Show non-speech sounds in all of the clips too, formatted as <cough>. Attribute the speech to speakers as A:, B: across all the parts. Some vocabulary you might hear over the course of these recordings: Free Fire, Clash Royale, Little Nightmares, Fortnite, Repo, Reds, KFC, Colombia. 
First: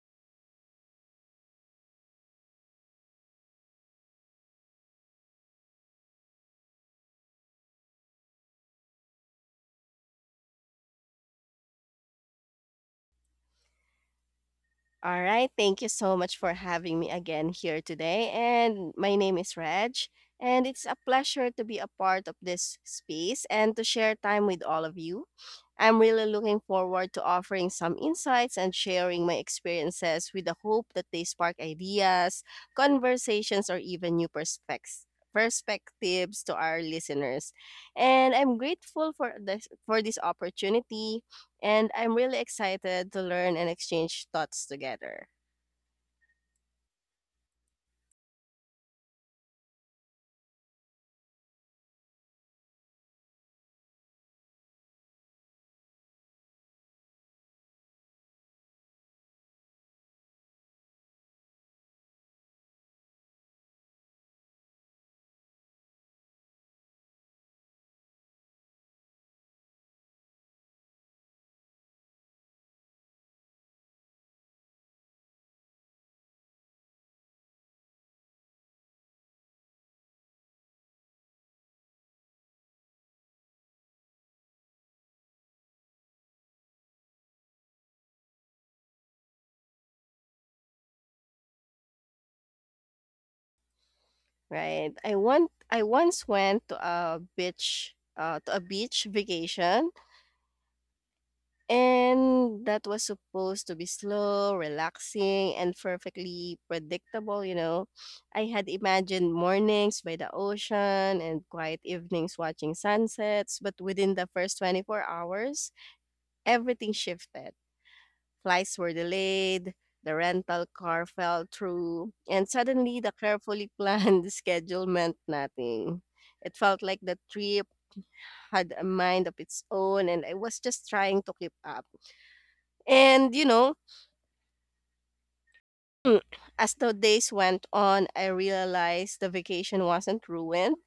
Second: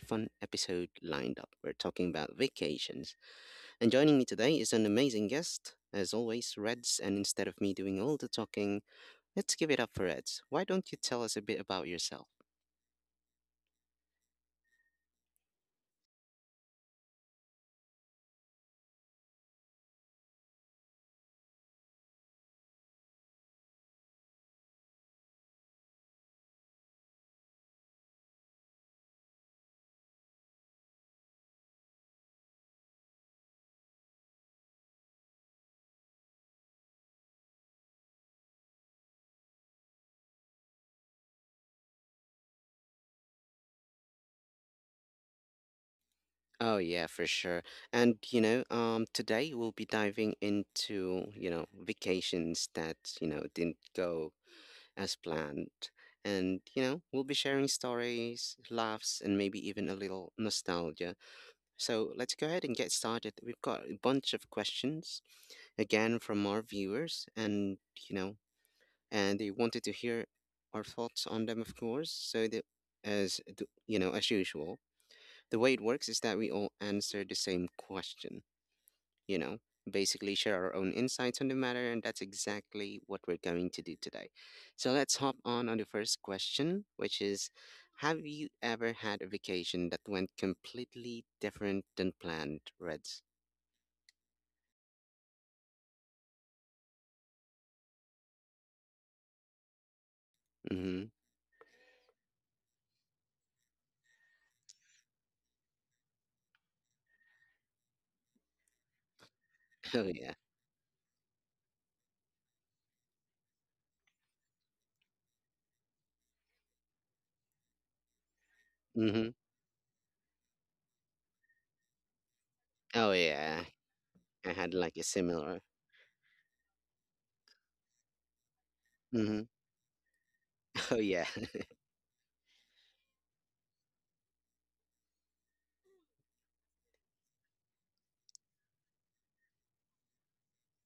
A: fun episode lined up. We're talking about vacations. And joining me today is an amazing guest, as always, Reds. And instead of me doing all the talking, let's give it up for Reds. Why don't you tell us a bit about yourself?
B: All right. Thank you so much for having me again here today. And my name is Reg. And it's a pleasure to be a part of this space and to share time with all of you. I'm really looking forward to offering some insights and sharing my experiences with the hope that they spark ideas, conversations, or even new perspectives to our listeners, and I'm grateful for this opportunity, and I'm really excited to learn and exchange thoughts together.
A: Oh yeah, for sure. And today we'll be diving into vacations that didn't go as planned. And, we'll be sharing stories, laughs, and maybe even a little nostalgia. So let's go ahead and get started. We've got a bunch of questions, again, from our viewers, you know, and they wanted to hear our thoughts on them, of course. So that, as, th- you know, as usual, the way it works is that we all answer the same question, you know, basically share our own insights on the matter. And that's exactly what we're going to do today. So let's hop on the first question, which is, have you ever had a vacation that went completely different than planned, Reds?
B: Right? I once went to a beach vacation,
A: Mm-hmm.
B: and that was supposed to be slow, relaxing and perfectly predictable, you know. I had imagined
A: <laughs>
B: mornings
A: Oh,
B: by the
A: yeah.
B: ocean and quiet evenings watching sunsets, but within the first 24 hours, everything shifted. Flights were
A: Mm-hmm.
B: delayed, the rental car fell through, and suddenly the
A: Oh, yeah.
B: carefully planned <laughs>
A: I had
B: schedule
A: like a
B: meant
A: similar.
B: nothing. It felt like the trip had a mind of
A: Mm-hmm.
B: its own, and I was just
A: Oh,
B: trying
A: yeah.
B: to keep
A: <laughs>
B: up. And, you know, <clears throat> as the days went on, I realized the vacation wasn't ruined,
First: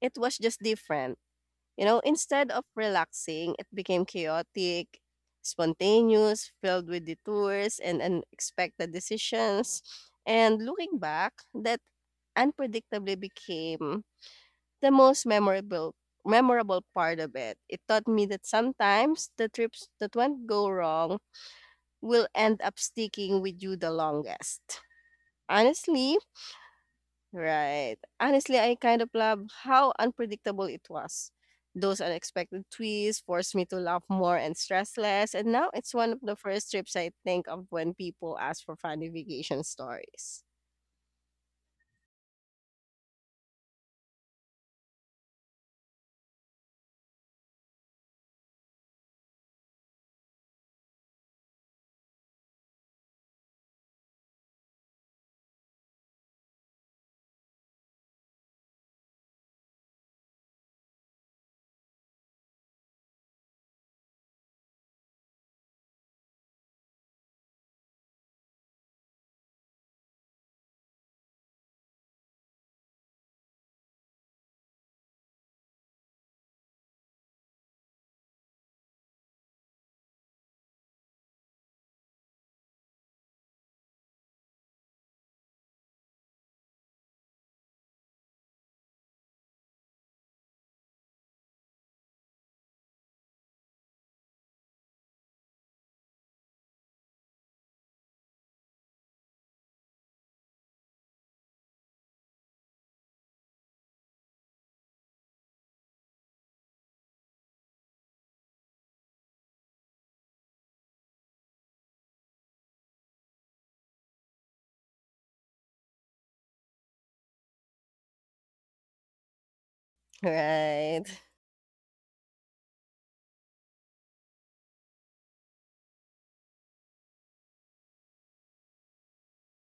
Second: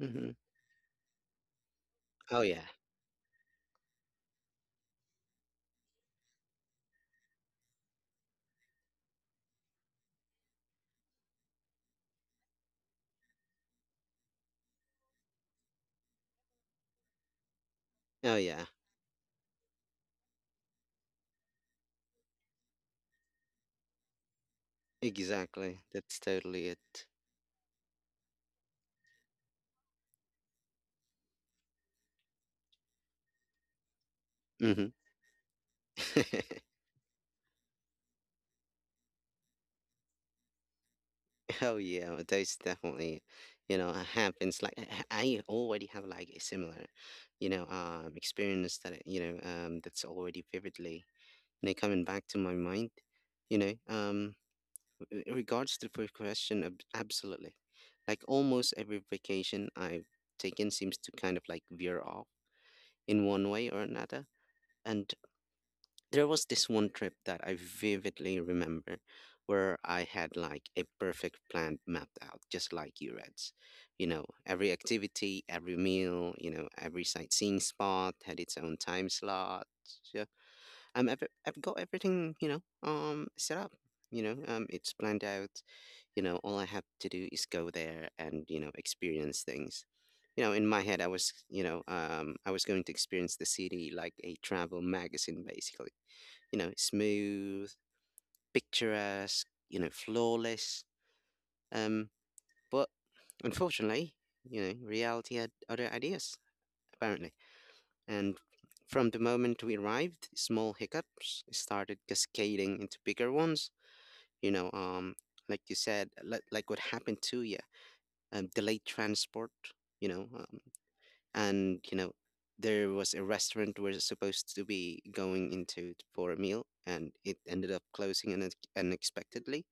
B: it
A: Mm-hmm.
B: was just different. You know,
A: Oh,
B: instead of
A: yeah.
B: relaxing, it became chaotic, spontaneous, filled with detours and unexpected decisions. And looking back, that unpredictably became the most memorable part of it. It taught me
A: Oh,
B: that
A: yeah.
B: sometimes the trips that won't go wrong will end up sticking with you the longest.
A: Exactly.
B: Honestly,
A: That's totally it.
B: Right. Honestly, I kind of love how unpredictable it was. Those unexpected twists forced me to laugh more and stress less, and now it's one of the
A: Mm-hmm. <laughs>
B: first trips I think of when people ask for funny vacation stories.
A: Oh yeah, well, there's definitely, it happens. Like I already have like a similar, experience that's already vividly, coming back to my mind. You know, um, in regards to the first question, absolutely. Like almost every vacation I've taken seems to kind of like veer off in one way or another. And there was this one trip that I vividly remember where I had like a perfect plan mapped out, just like you, reads. Every activity, every meal, every sightseeing spot had its own time slot. Yeah. I've got everything, set up. It's planned out. All I have to do is go there and, experience things. In my head, I was going to experience the city like a travel magazine, basically, smooth, picturesque, flawless. Um, but unfortunately, reality had other ideas, apparently. And from the moment we arrived, small hiccups started cascading into bigger ones. You know, um, like you said, like what happened to you, delayed transport, you know, um,
B: Right. <laughs>
A: and, there was a restaurant we're supposed to be going into for a meal, and it ended up closing unexpectedly.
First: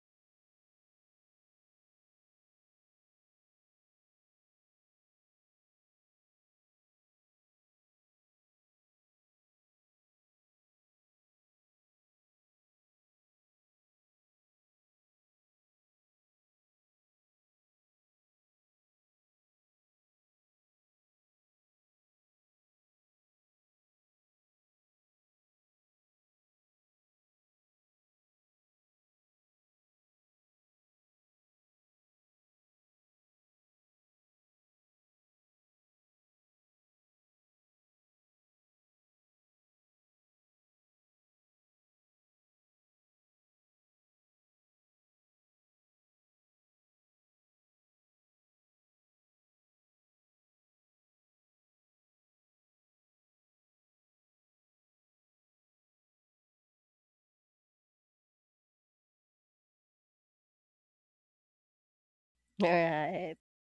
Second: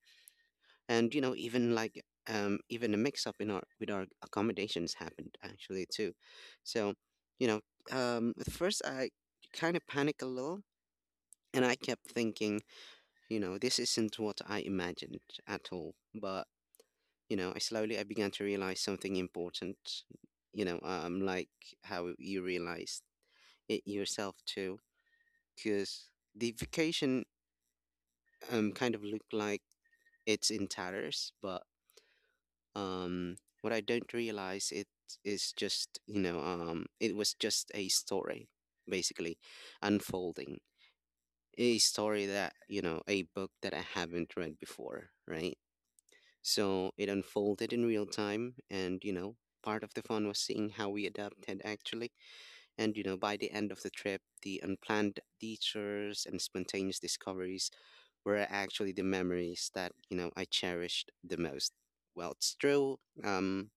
A: And even like even a mix up in our with our accommodations happened, actually, too. So, you know at first, I kind of panicked a little, and I kept thinking, this isn't what I imagined at all. But I began to realize something important, like how you realized it yourself too, because the vacation kind of looked like it's in tatters. But um what I don't realize it is just, it was just a story basically unfolding, a story that, a book that I haven't read before, right? So it unfolded in real time, and part of the fun was seeing how we adapted actually. And by the end of the trip, the unplanned detours and spontaneous discoveries were actually the memories that, I cherished the most. Well, it's true,
B: Right.
A: um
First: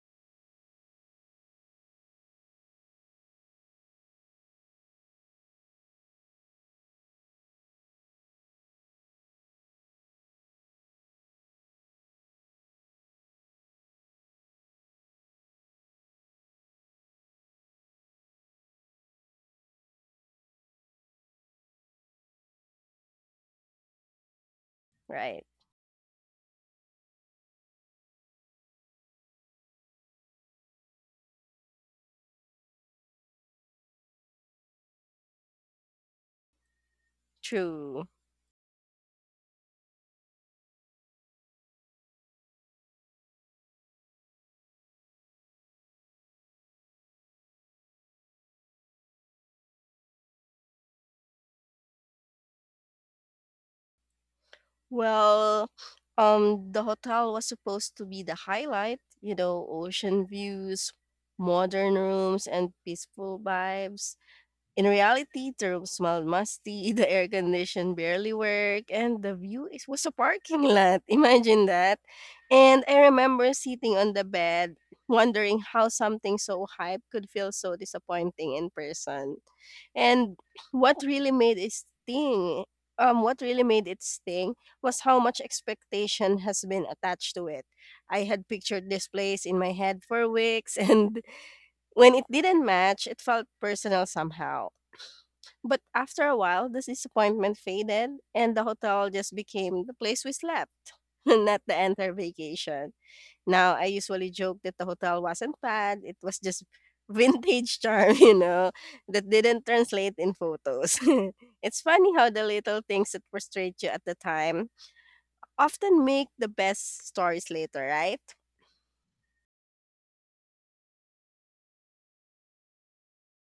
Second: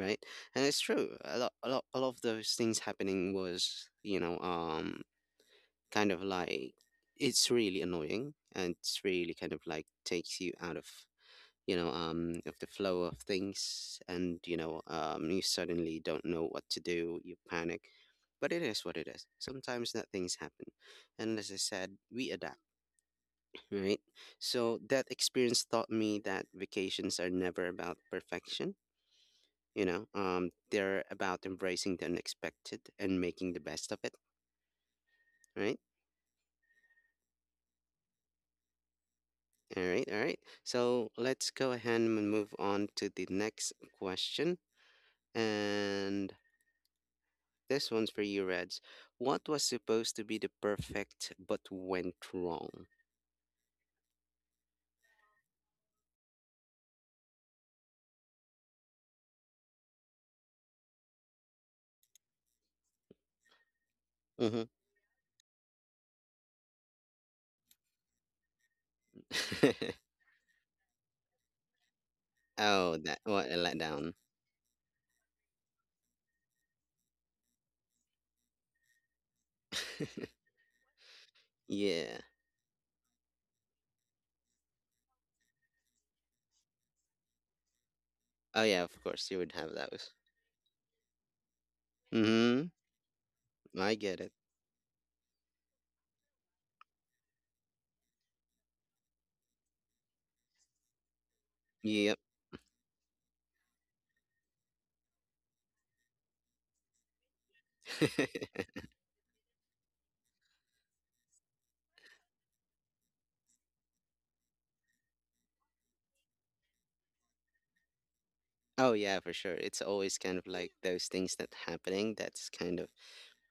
A: right? And it's true. A lot, a lot, a lot of those things happening was, kind of like, it's really annoying, and it's really kind of like takes you out of the flow of things, and you suddenly don't know what to do. You panic. But it is what it is. Sometimes that things happen. And as I said, we adapt, right? So that
B: Right.
A: experience taught me that vacations are never about perfection. They're about embracing the unexpected and making the best of it, right?
B: True.
A: All right, all right. So let's go ahead and move on to the next question. And this one's for you, Reds. What was supposed to be the perfect but went wrong?
B: Well, the hotel was supposed to be the highlight, you know, ocean views, modern rooms and peaceful vibes. In reality, the room smelled musty, <laughs> the air condition barely worked, and the view is,
A: Mm-hmm.
B: was a parking lot. <laughs> Imagine that.
A: <laughs>
B: And
A: Oh,
B: I
A: that what
B: remember
A: a
B: sitting
A: letdown.
B: on the bed, wondering how something so hype could feel so disappointing in person.
A: <laughs>
B: And what really made it
A: Yeah.
B: sting, What really made it sting was how much expectation has been attached to it. I had
A: Oh yeah,
B: pictured
A: of
B: this
A: course you
B: place
A: would
B: in my
A: have
B: head
A: those.
B: for weeks, <laughs> and when it didn't
A: Mm-hmm.
B: match, it felt
A: I
B: personal
A: get it.
B: somehow. But after a while, this disappointment faded, and the hotel just became the place we slept, <laughs> not the entire
A: Yep.
B: vacation. Now, I usually joke that the hotel wasn't bad, it was just vintage charm, <laughs> you
A: <laughs>
B: know, that didn't translate in photos. <laughs> It's funny how the little things that frustrate you at the time often make the best stories later, right?
A: Oh yeah, for sure. It's always kind of like those things that happening that's kind of,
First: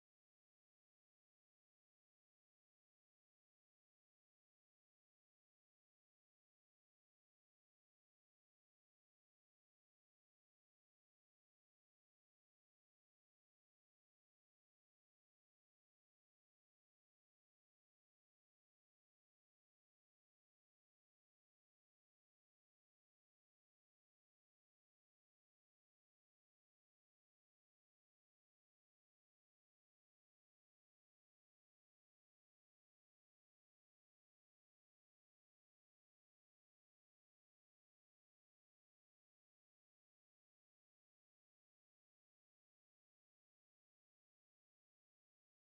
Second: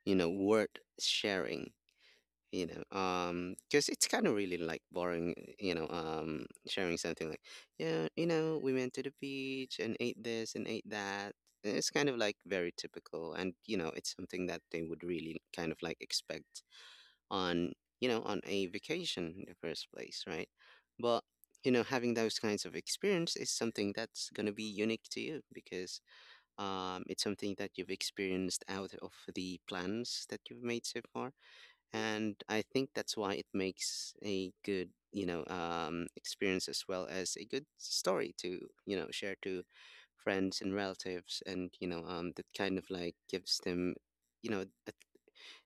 A: worth sharing. Because it's kind of really like boring, sharing something like, yeah, we went to the beach and ate this and ate that. And it's kind of like very typical, and, it's something that they would really kind of like expect on, on a vacation in the first place, right? But, having those kinds of experience is something that's going to be unique to you, because it's something that you've experienced out of the plans that you've made so far. And I think that's why it makes a good, experience, as well as a good story to, share to friends and relatives. And, that kind of like gives them, you know, a-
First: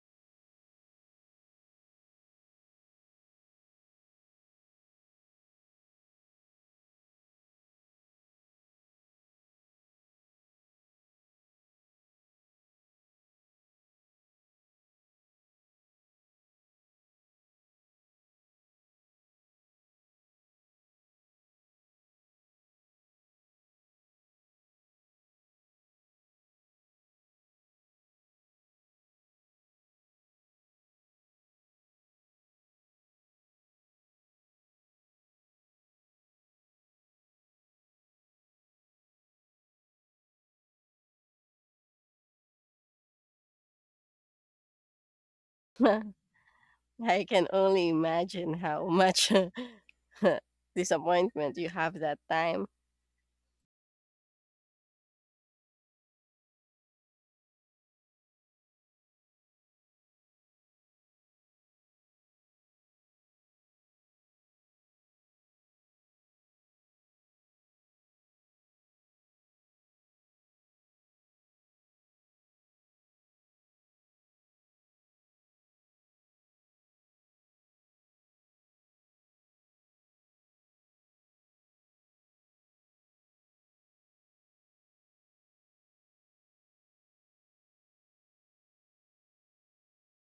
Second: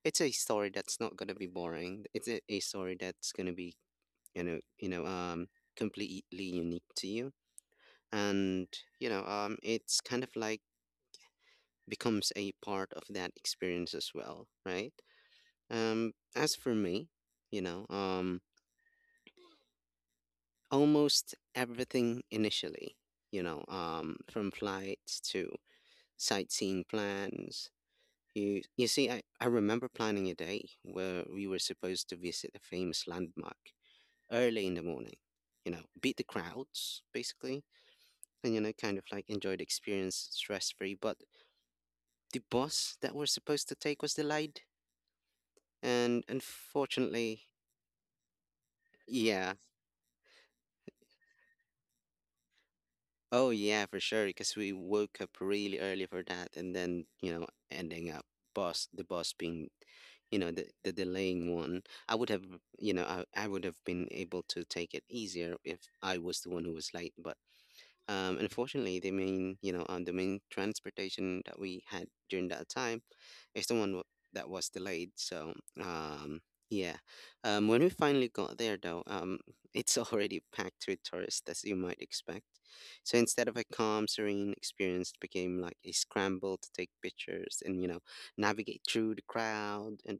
A: it's a story that's not going to be boring. It's a story that's going to be, you know, you know, um, completely unique to you. And, it's kind of like, becomes a part of that experience as well, right? As for me, you know, um, almost everything initially, from flights to sightseeing plans. You see, I remember planning a day where we were supposed to visit a famous landmark early in the morning, beat the crowds basically, and, kind of like enjoy the experience stress free. But the bus that we're supposed to take was delayed.
B: <laughs>
A: And
B: I
A: unfortunately,
B: can only imagine how much
A: yeah.
B: <laughs> disappointment you have that time.
A: Oh, yeah, for sure. Because we woke up really early for that, and then, ending up the boss being, the delaying one. I would have, I would have been able to take it easier if I was the one who was late. But unfortunately, the main transportation that we had during that time. It's the one w- That was delayed. So, um, yeah. When we finally got there, though, <laughs> it's already packed with tourists, as you might expect. So instead of a calm, serene experience, it became like a scramble to take pictures and, navigate through the crowd. And,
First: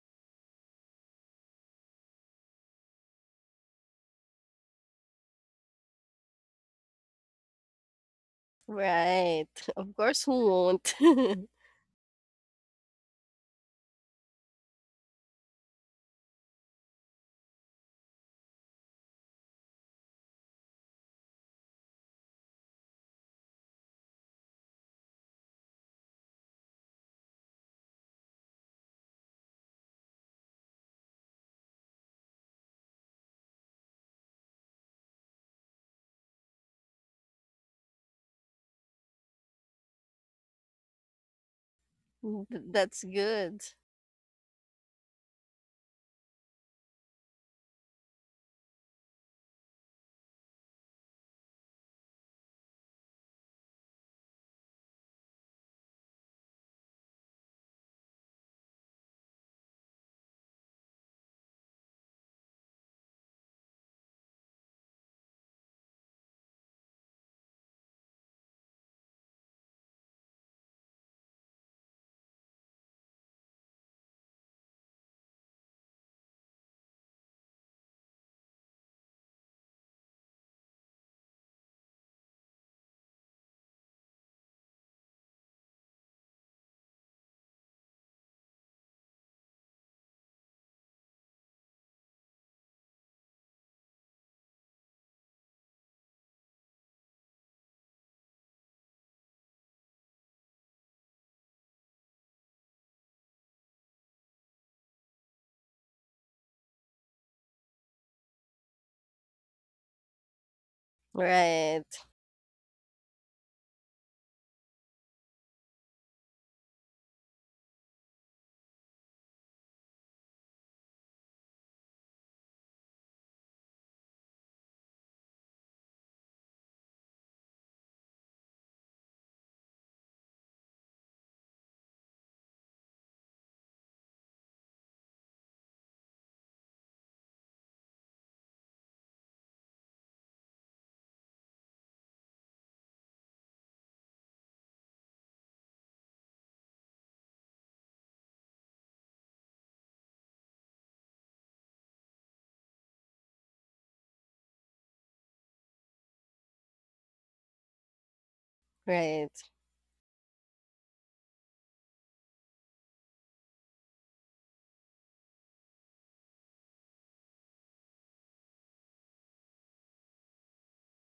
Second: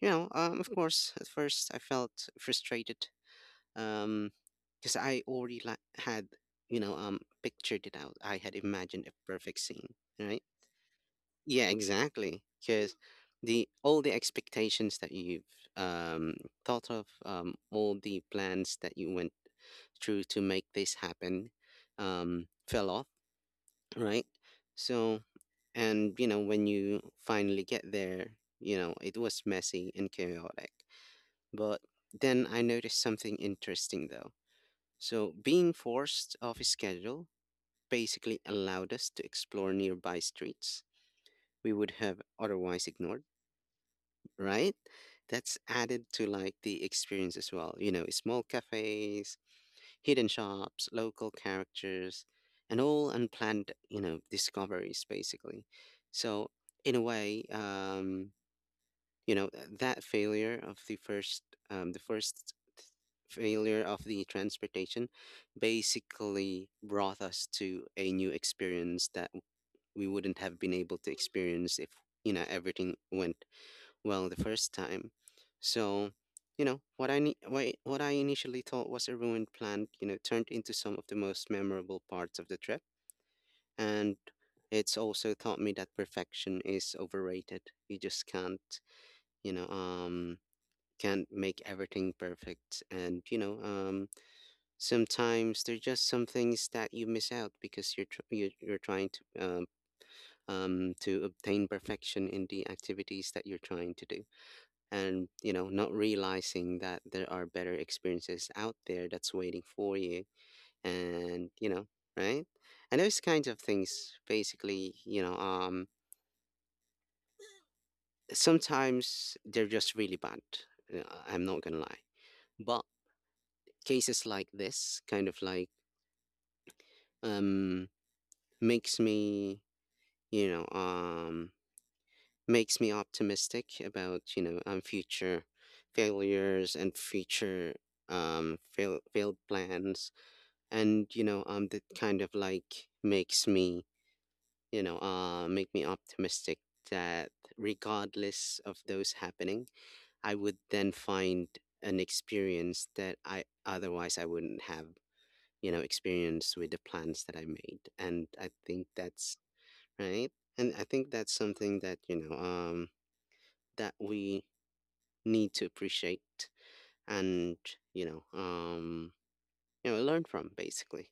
A: of course, at first I felt frustrated, um, because I already like had, pictured it out. I had imagined a
B: Right.
A: perfect
B: Of
A: scene,
B: course, who
A: right?
B: won't? <laughs>
A: Yeah, exactly. Because the all the expectations that you've um, thought of, all the plans that you went through to make this happen, fell off, right? So, and when you finally get there, it was messy and chaotic. But then I noticed something interesting though. So, being forced off a schedule basically allowed us to explore nearby streets we would have
B: Th-
A: otherwise
B: That's
A: ignored,
B: good.
A: right? That's added to like the experience as well. Small cafes, hidden shops, local characters, and all unplanned, discoveries basically. So in a way, you know, that failure of the first failure of the transportation basically brought us to a new experience that we wouldn't have been able to experience if everything went well the first time. So, what I initially thought was a ruined plan, turned into some of the most memorable parts of the trip. And it's also taught me that perfection is overrated. You just can't, you know, can't make everything perfect. And, sometimes there's just some things that you miss out because you're trying to obtain perfection in the activities that you're trying to do. And you know, not realizing that there are better experiences out there that's waiting for you. And you know,
B: Right.
A: right. And those kinds of things basically, sometimes they're just really bad. uh, I'm not gonna lie, but cases like this kind of like, um makes me, you know um makes me optimistic about future failures and future, failed plans. And that kind of like makes me, make me optimistic that regardless of those happening, I would then find an experience that I otherwise I wouldn't have, you know, experience with the plans that I made. And I think
B: Right.
A: that's right. And I think that's something that, that we need to appreciate. And you know um you know, learn from basically.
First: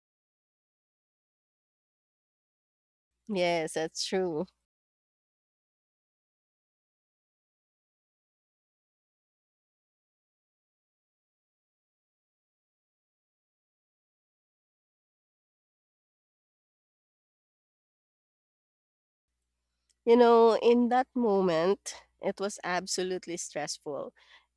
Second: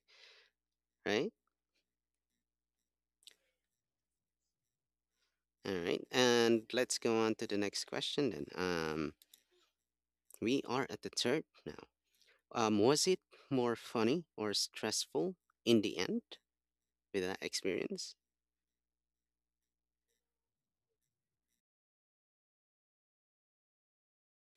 A: Right.
B: Yes, that's true.
A: All right, and let's go on to the next question then. We are at the third now. Was it more funny or stressful in the end with that experience?
B: You know, in that moment, it was absolutely stressful.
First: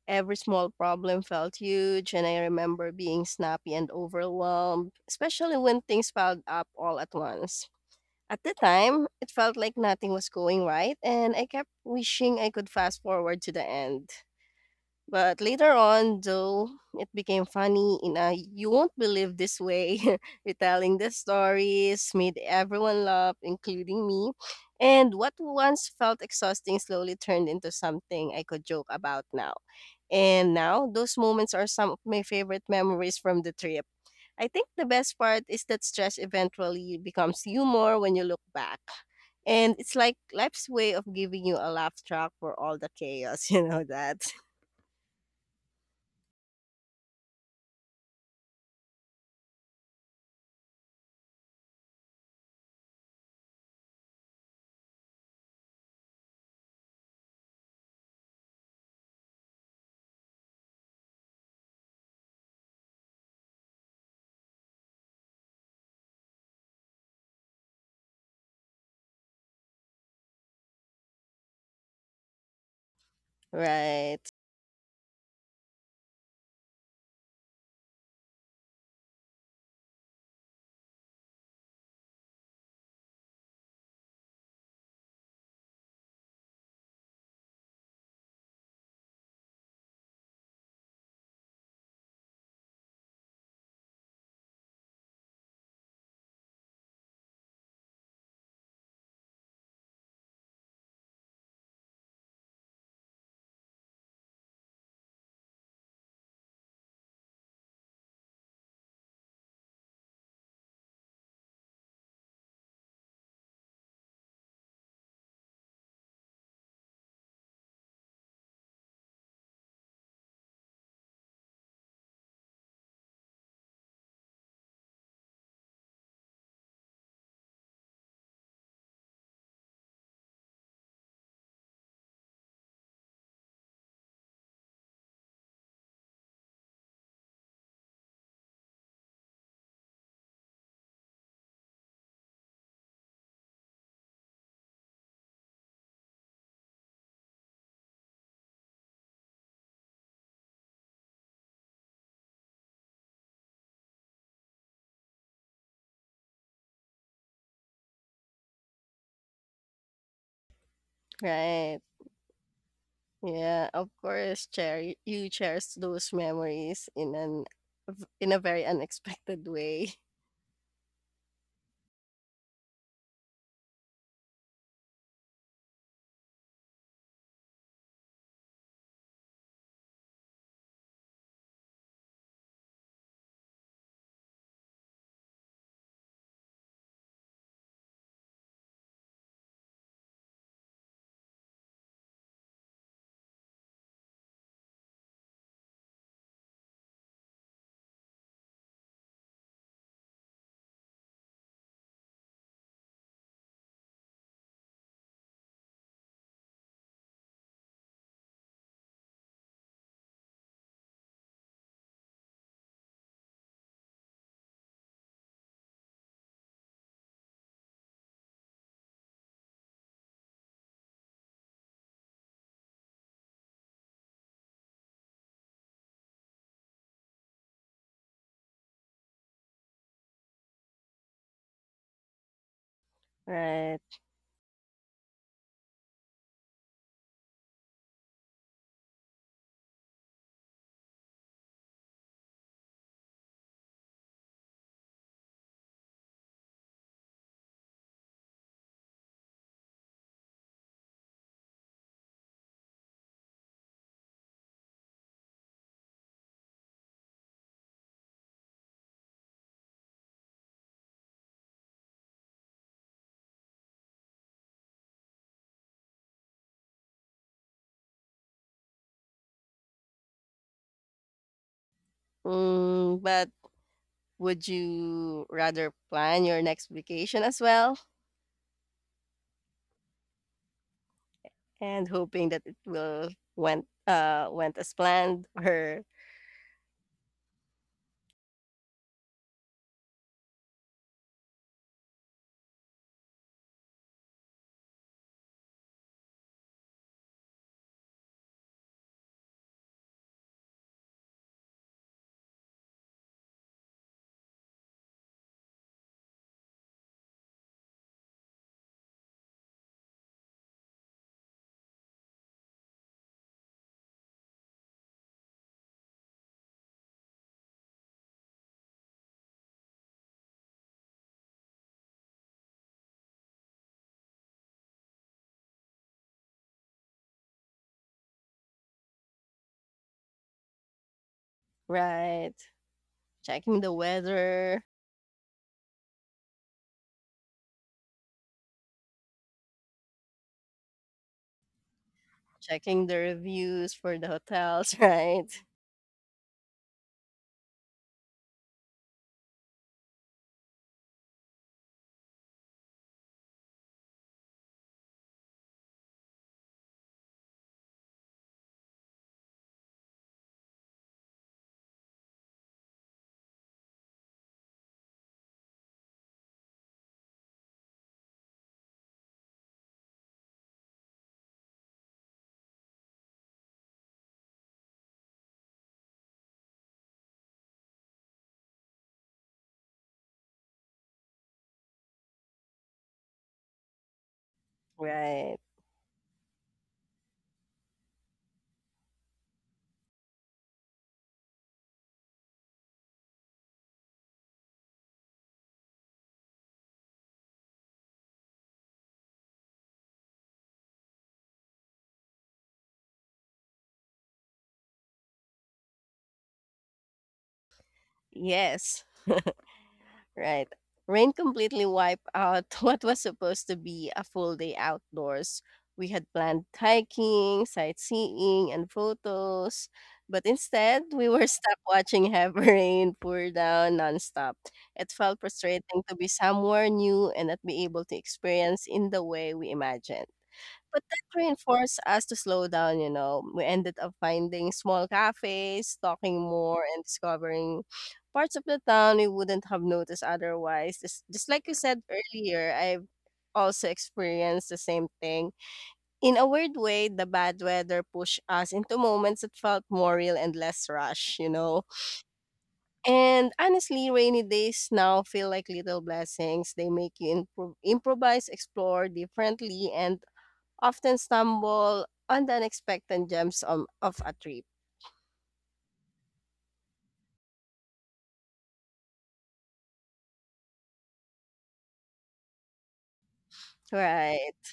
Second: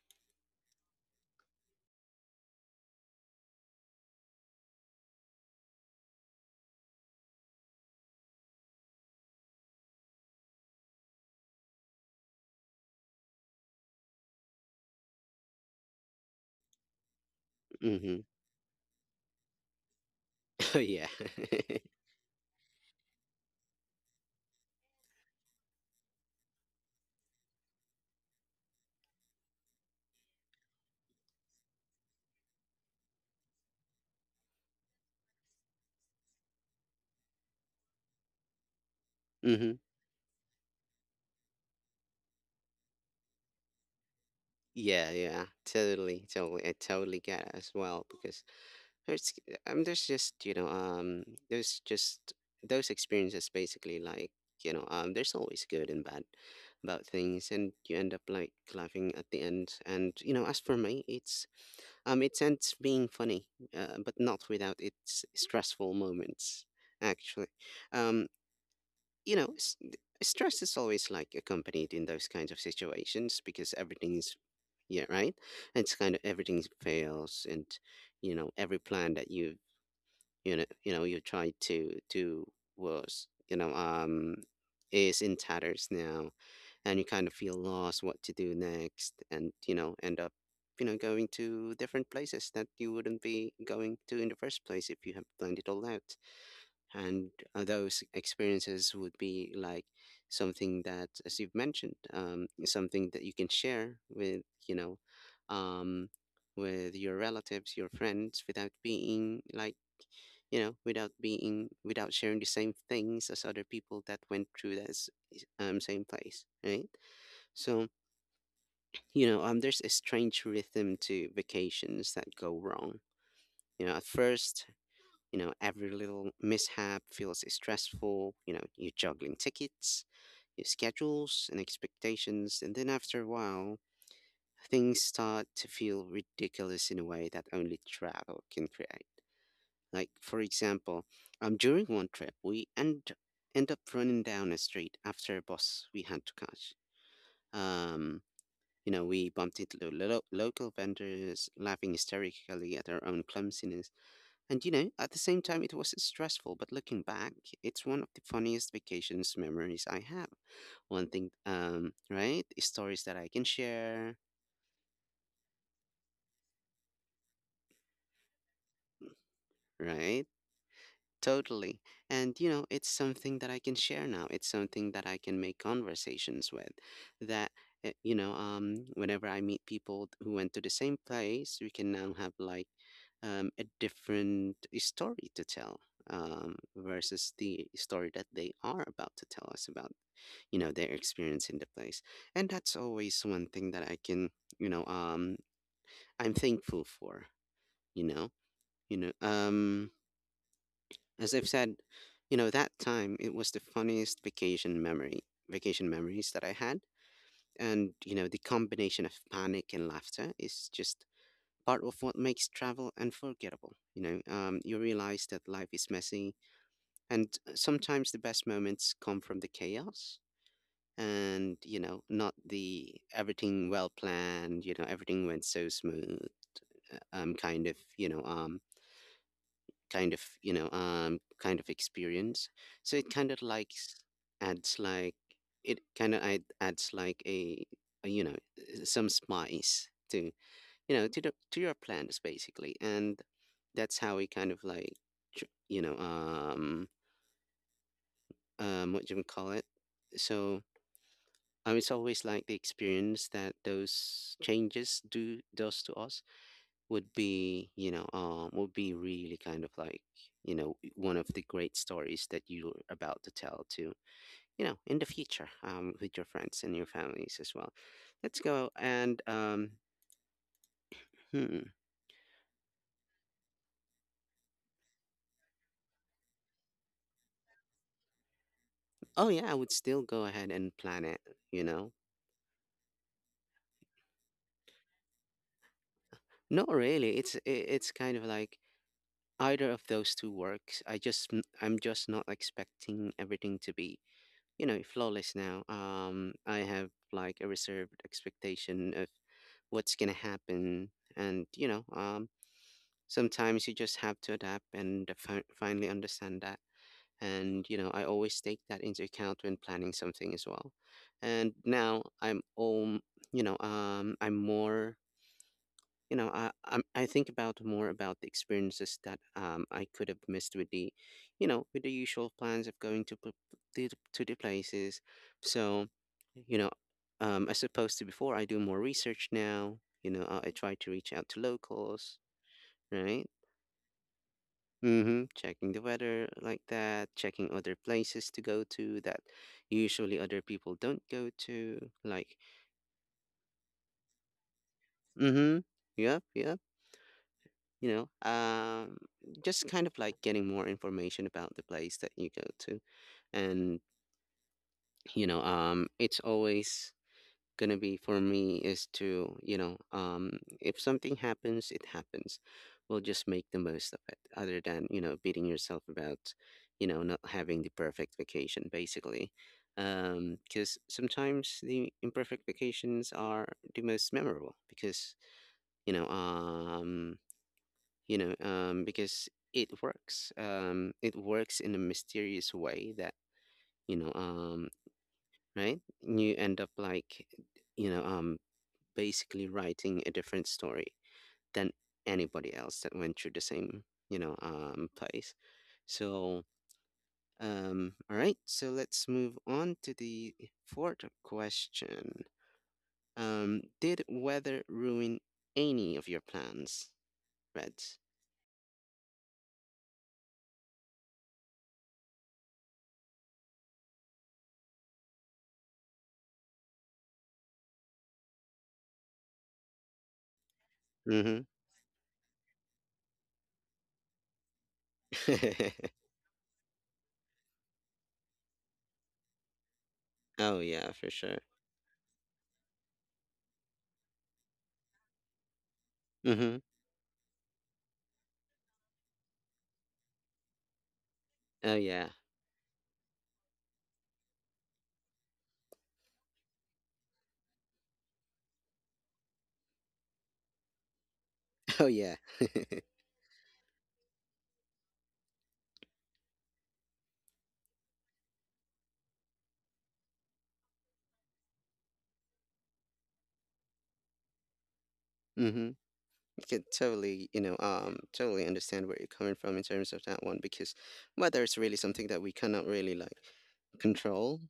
B: Every small problem felt huge, and I remember being snappy and overwhelmed, especially when things piled up all at once. At the time, it felt like nothing was going right, and I kept wishing I could fast forward to the end. But later on, though, it became funny in
A: Mm-hmm.
B: a you won't believe this way, <laughs>
A: <laughs> Oh
B: retelling
A: yeah.
B: the
A: <laughs>
B: stories made everyone laugh, including me. And what once felt exhausting slowly turned into something I could joke about now. And now, those moments are some of my favorite memories from the trip. I think the best part is that stress eventually becomes humor when you look back.
A: Mm-hmm.
B: And it's like life's way of giving you a laugh track for all the chaos, <laughs> you know that.
A: Yeah, yeah. Totally, totally. I totally get it as well because it's, there's just there's just those experiences basically like, there's always good and bad about things, and you end up like laughing at the end. And you know, as for me, it's, it ends being funny, but not without its stressful moments actually. um you know, stress is always like accompanied in those kinds of situations because everything
B: Right,
A: is, yeah, right, it's kind of everything fails. And you know, every plan that you, you know you try to do was, is in tatters now. And you kind of feel lost what to do next, and you know, end up, you know, going to different places that you wouldn't be going to in the first place if you have planned it all out. And those experiences would be like something that, as you've mentioned, something that you can share with, you know um with your relatives, your friends, without being like, you know, without being, without sharing the same things as other people that went through that same place, right? So you know, there's a strange rhythm to vacations that go wrong. You know, at first, you know, every little mishap feels stressful. You know, you're juggling tickets, your schedules, and expectations, and then after a while, things start to feel ridiculous in a way that only travel can create. Like, for example, during one trip, end up running down a street after a bus we had to catch. Um, you know, we bumped into local vendors, laughing hysterically at our own clumsiness. And, you know, at the same time, it was stressful, but looking back, it's one of the funniest vacations memories I have. One thing,
B: right.
A: right? Stories that I can
B: Yeah, of
A: share,
B: course, Cher. You cherish those memories in an in a very unexpected way. <laughs>
A: right? Totally. And you know, it's something that I can share now. It's something that I can make conversations with. That you know, whenever I meet people who went to the same place, we can now have like, a different story to tell, versus the story that they are about to tell us about, you know, their experience in the place. And that's always one thing that I can, you know, I'm thankful for. You know, you know, as I've said, you know, that time it was the funniest vacation memory, vacation memories that I had. And, you know, the combination of panic and laughter is just part of what makes travel unforgettable. You know, you realize that life is messy, and sometimes the best moments come from the chaos, and, you know, not the everything well planned, you know, everything went so smooth, kind of, kind of, kind of experience. So it kind of like
B: Right.
A: adds like, it kind of adds like a some spice to, you know, to the to your plans basically. And that's how we kind of like tr- you know um what do you call it. So it's always like the experience that those changes do, does to us would be, you know, would be really kind of like, you know, one of the great stories that you're about to tell to, you know, in the future, with your friends and your families as well. Let's go and hmm.
B: Mm, but would you rather plan your next vacation as well
A: Oh yeah, I would still go ahead and plan it. You
B: and
A: know,
B: hoping that it will went as planned <laughs> or
A: not really. It's kind of like either of those two works. I'm just not expecting everything to be, you know, flawless now. I have like a reserved expectation of what's gonna happen. And you know, sometimes you just have to adapt and finally understand that. And you know, I always take that into account when planning something as well. And now I'm you know, I'm more, you know, I think about more about the experiences that I could have missed with the, you know, with the usual plans of going to to the places. So, you know, as opposed to before, I do more research now. You know, I try to reach out to locals,
B: right,
A: right?
B: checking the weather,
A: Mm-hmm. Checking the weather like that, checking other places to go to that usually other people don't go to. Like,
B: checking the reviews for the hotels, <laughs> right?
A: mm-hmm. Yep, yep. You know, just kind of like getting more information about the place that you go to. And it's always gonna be, for me, is to, if something happens, it happens. We'll just make the most of it, other than, you know, beating yourself about, you know, not having the perfect vacation basically. Because sometimes the imperfect vacations are the most memorable because, you know um you know, because it works. It works in a mysterious way that, you know,
B: Right.
A: right? You end up like, you know, basically writing a different story than anybody else that went through the same, you know, place. So, all right. So let's move on to the fourth question. Did weather ruin any of your plans, Reds?
B: Yes. Right. Rain completely wiped out <laughs> what was supposed to be a full day outdoors. We had planned hiking, sightseeing, and photos, but instead we were <laughs>
A: Mm-hmm.
B: stuck watching heavy <laughs> rain pour down nonstop. It felt frustrating to be somewhere new and not be able to experience in the way we imagined.
A: <laughs> Oh
B: But
A: yeah,
B: that
A: for sure.
B: reinforced us to slow down, you know. We ended up finding small cafes, talking
A: Mm-hmm.
B: more, and discovering parts of the town we wouldn't have noticed otherwise. Just like you
A: Oh
B: said
A: yeah.
B: earlier, I've also experienced the same thing. In a weird way, the bad weather pushed us into moments that felt more real and less rushed, you know.
A: <laughs> Oh yeah.
B: And honestly, rainy days now feel like little blessings. They make you improvise, explore differently, and often stumble on the unexpected gems of a trip.
A: Mm-hmm. I could totally, you know, totally understand where you're coming from in terms of that one, because weather is really something that we cannot really like control.
B: Right.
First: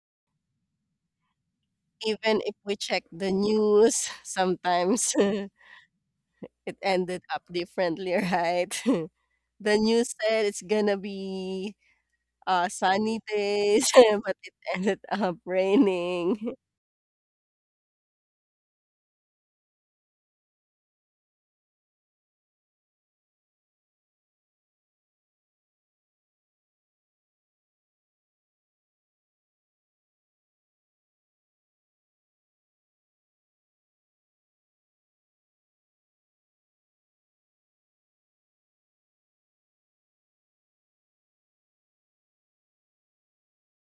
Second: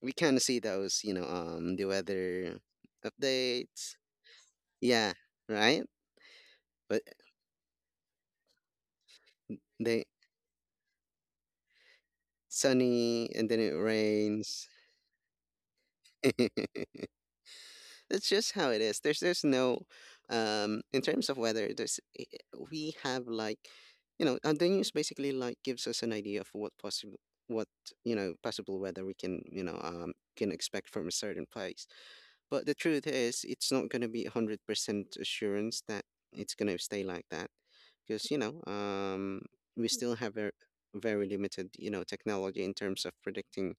A: We kind of see those, you know, the
B: Even if
A: weather
B: we check the
A: updates.
B: news, <laughs> sometimes
A: Yeah,
B: <laughs>
A: right.
B: it
A: But
B: ended up differently, right? <laughs>
A: eh,
B: The
A: they
B: news said it's gonna be sunny
A: sunny and then it
B: days, <laughs> but it
A: rains.
B: ended up raining. <laughs>
A: <laughs> That's just how it is. There's no in terms of weather, we have like, the news basically like gives us an idea of what possible, what, you know, possible weather we can, can expect from a certain place. But the truth is, it's not going to be 100% assurance that it's going to stay like that, because we still have a very limited, you know, technology in terms of predicting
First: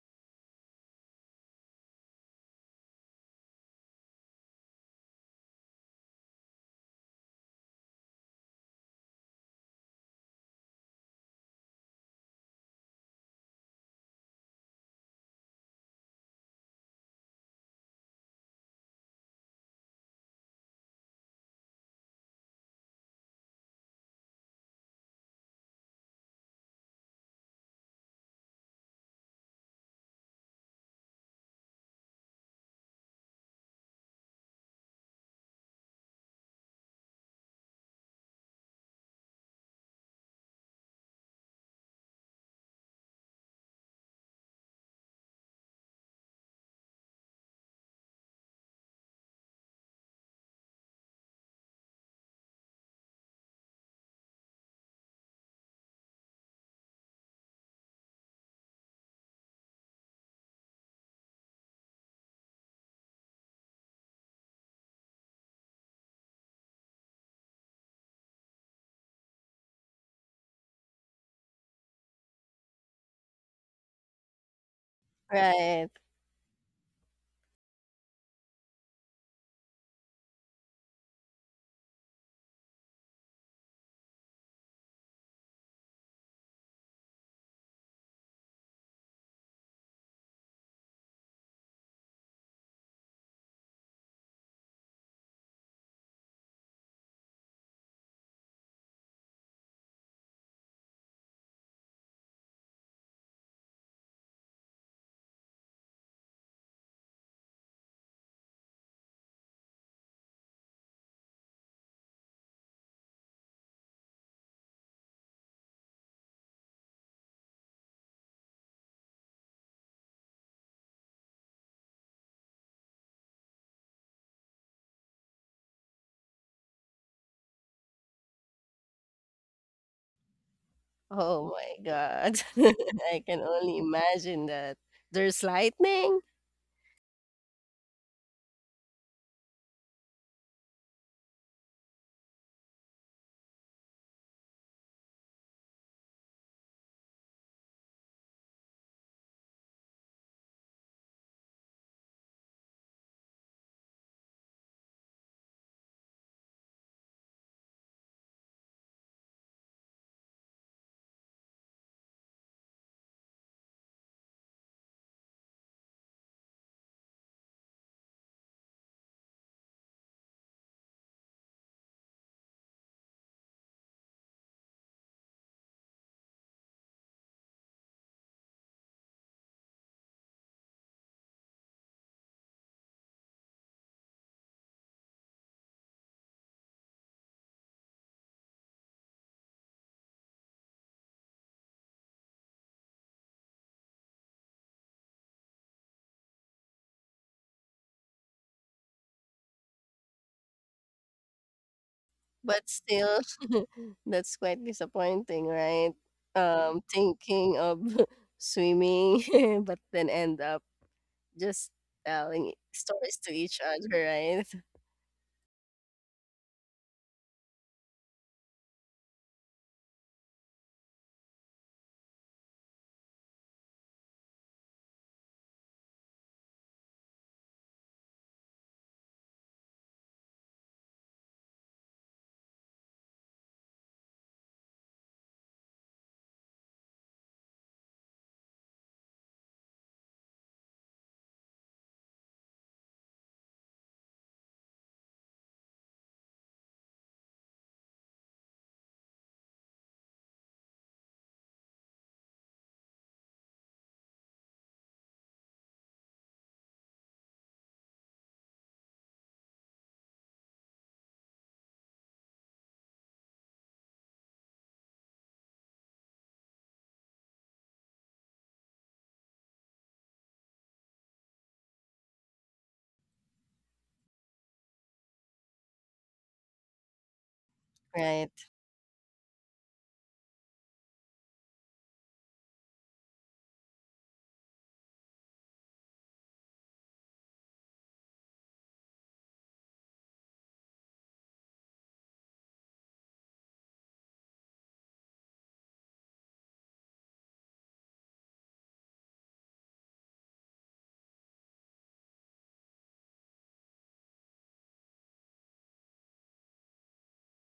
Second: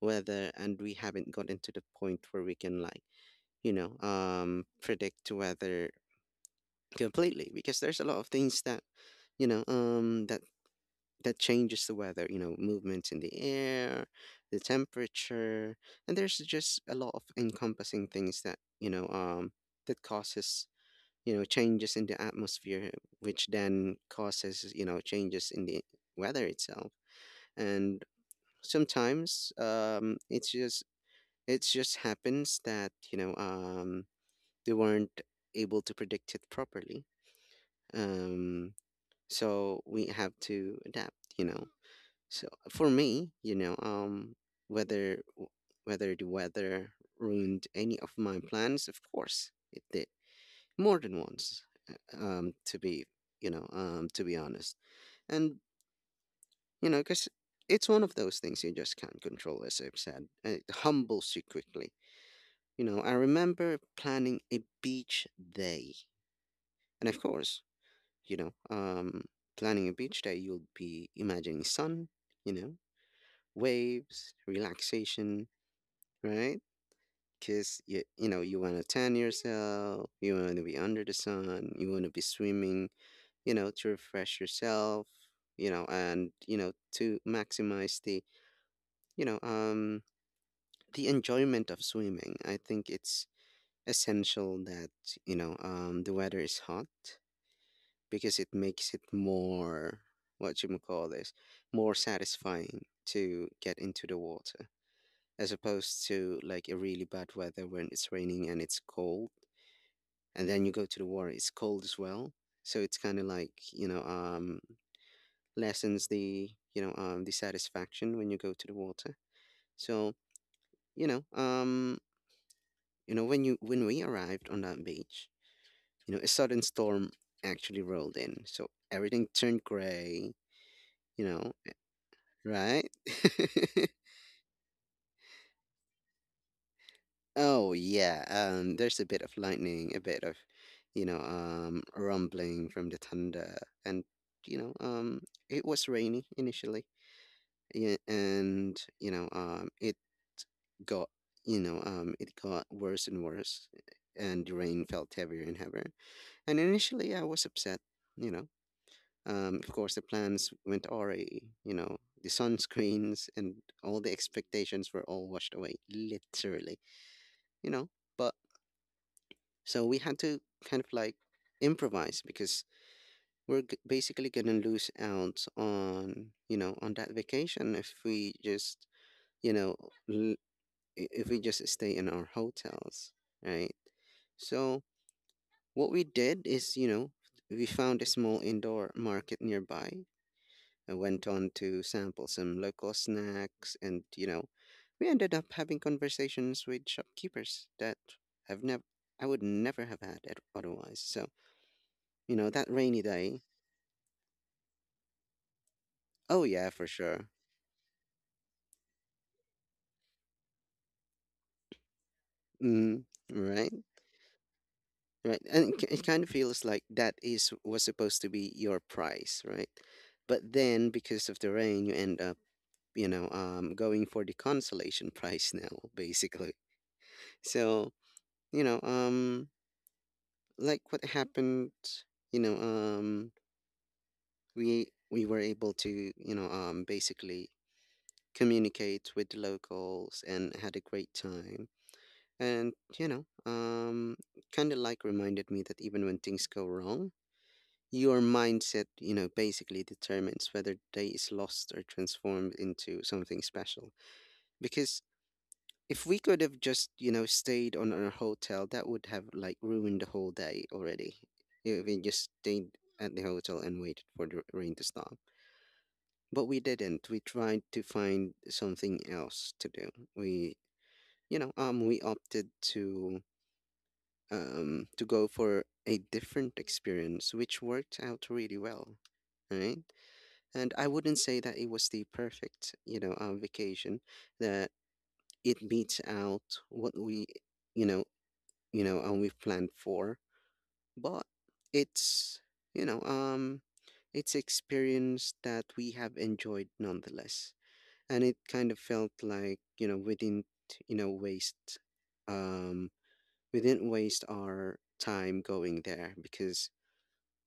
A: weather. And we haven't gotten to the point where we can like, predict weather completely, because there's a lot of things that, you know um that that changes the weather, you know, movements in the air, the temperature. And there's just a lot of encompassing things that, that causes, you know, changes in the atmosphere, which then causes, you know, changes in the weather itself. And sometimes it's just, it just happens that, they weren't able to predict it properly. Um, so we have to adapt, you know. So for me, you know, whether w- whether the weather ruined any of my plans, of course it did, more than once. To be, you know, to be honest, and you know, because it's one of those things you just can't control, as I've said. It humbles you quickly. You know, I remember planning a beach day, and of course, you know um planning a beach day, you'll be imagining sun, you know, waves, relaxation,
B: Right.
A: right? Because you know, you want to tan yourself, you want to be under the sun, you want to be swimming, you know, to refresh yourself, you know. And you know, to maximize the, you know um the enjoyment of swimming, I think it's essential that, the weather is hot, because it makes it more, what you call this, more satisfying to get into the water, as opposed to like a really bad weather when it's raining and it's cold. And then you go to the water, it's cold as well. So it's kind of like, you know, lessens the, you know, the satisfaction when you go to the water. So, you know, um, you know, when we arrived on that beach, you know, a sudden storm actually rolled in. So everything turned gray, you know,
B: Oh my God.
A: right?
B: <laughs> I can
A: <laughs>
B: only imagine that. There's lightning.
A: Oh yeah, there's a bit of lightning, a bit of, you know, rumbling from the thunder, and you know, it was rainy initially, yeah, and you know, it got, you know, it got worse and worse, and the rain felt heavier and heavier. And initially, I was upset, you know, of course, the plans went awry, you know, the sunscreens and all the expectations were all washed away, literally. You know but so we had to kind of like improvise because basically going to lose out on, on that vacation if we just, you know l- if we just stay in our hotels, right? So what we did is, we found a small indoor market nearby. I went on to sample some local snacks, and, we ended up having conversations with shopkeepers that I've never, I would never have had it otherwise. So,
B: But
A: that rainy
B: still,
A: day.
B: <laughs> that's quite disappointing, right?
A: Oh yeah, for sure.
B: Thinking of <laughs> swimming, <laughs> but then end up just telling
A: Mm,
B: stories to each
A: right,
B: other, right? <laughs>
A: right, and it kind of feels like that is was supposed to be your price, right? But then because of the rain, you end up, going for the consolation <laughs> price now, basically. So, you know, um. like what happened, you know um we were able to, basically communicate with the locals and had a great time. And, kind of like reminded me that even when things go wrong, your mindset, basically determines whether the day is lost or transformed into something special. Because if we could have just, stayed on our hotel, that would have like ruined the whole day already. If we just stayed at the hotel and waited for the rain to stop. But we didn't. We tried to find something else to do. We, we opted to to go for a different experience, which worked out
B: Right,
A: really well, right? And I wouldn't say that it was the perfect, vacation. That it beats out what we, you know and we've planned for. But it's, you know, um, it's experience that we have enjoyed nonetheless. And it kind of felt like, you know, waste, um, we didn't waste our time going there because,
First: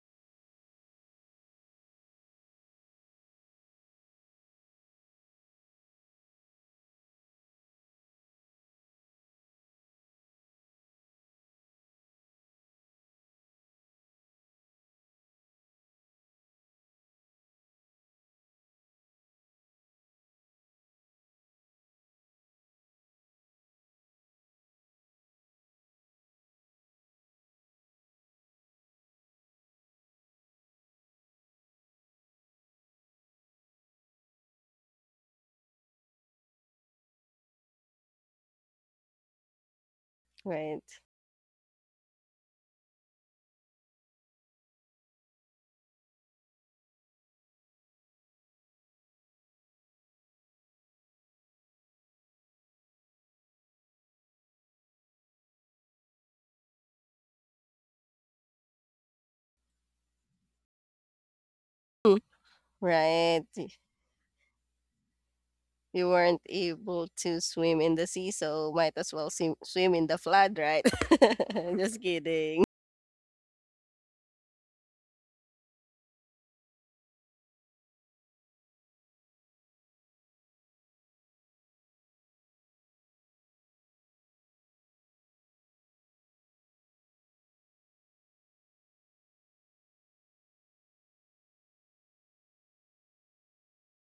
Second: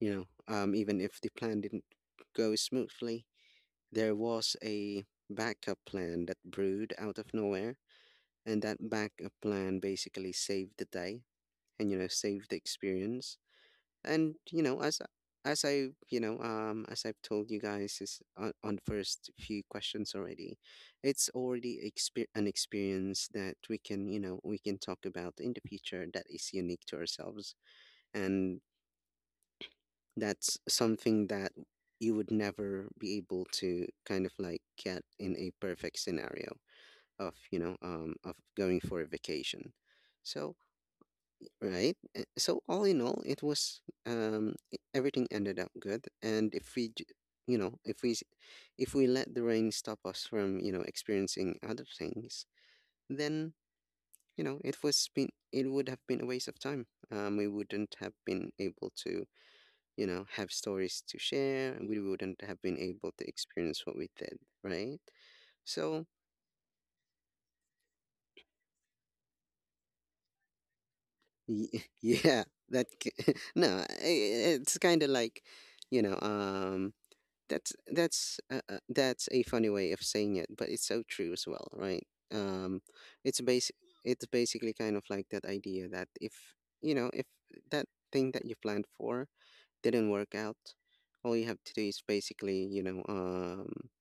A: even if the plan didn't go smoothly, there was a backup plan that brewed out of nowhere. And that backup plan basically saved the day and, saved the experience. And as I've told you guys on first few questions already, it's already an experience that we can, we can talk about in the future, that is unique to ourselves. And that's something that you would never be able to kind of like get in a perfect scenario of you know of going for a vacation, so,
B: right.
A: right? So all in all, it was everything ended up good. And if we, j- you know, if we, s- if we let the rain stop us from, experiencing other things, then, it would have been a waste of time. We wouldn't have been able to, have stories to share. And we
B: Mm,
A: wouldn't have been able to
B: Right.
A: experience what we did, right? So,
B: You weren't able to swim in the sea, so might as well swim, swim in the flood, right? <laughs> Just
A: <laughs> yeah,
B: kidding.
A: that ki- <laughs> no, it's kind of like, you know, um that's a funny way of saying it, but it's so true as well, right? Um, it's basic. It's basically kind of like that idea that if that thing that you planned for didn't work out, all you have to do is basically,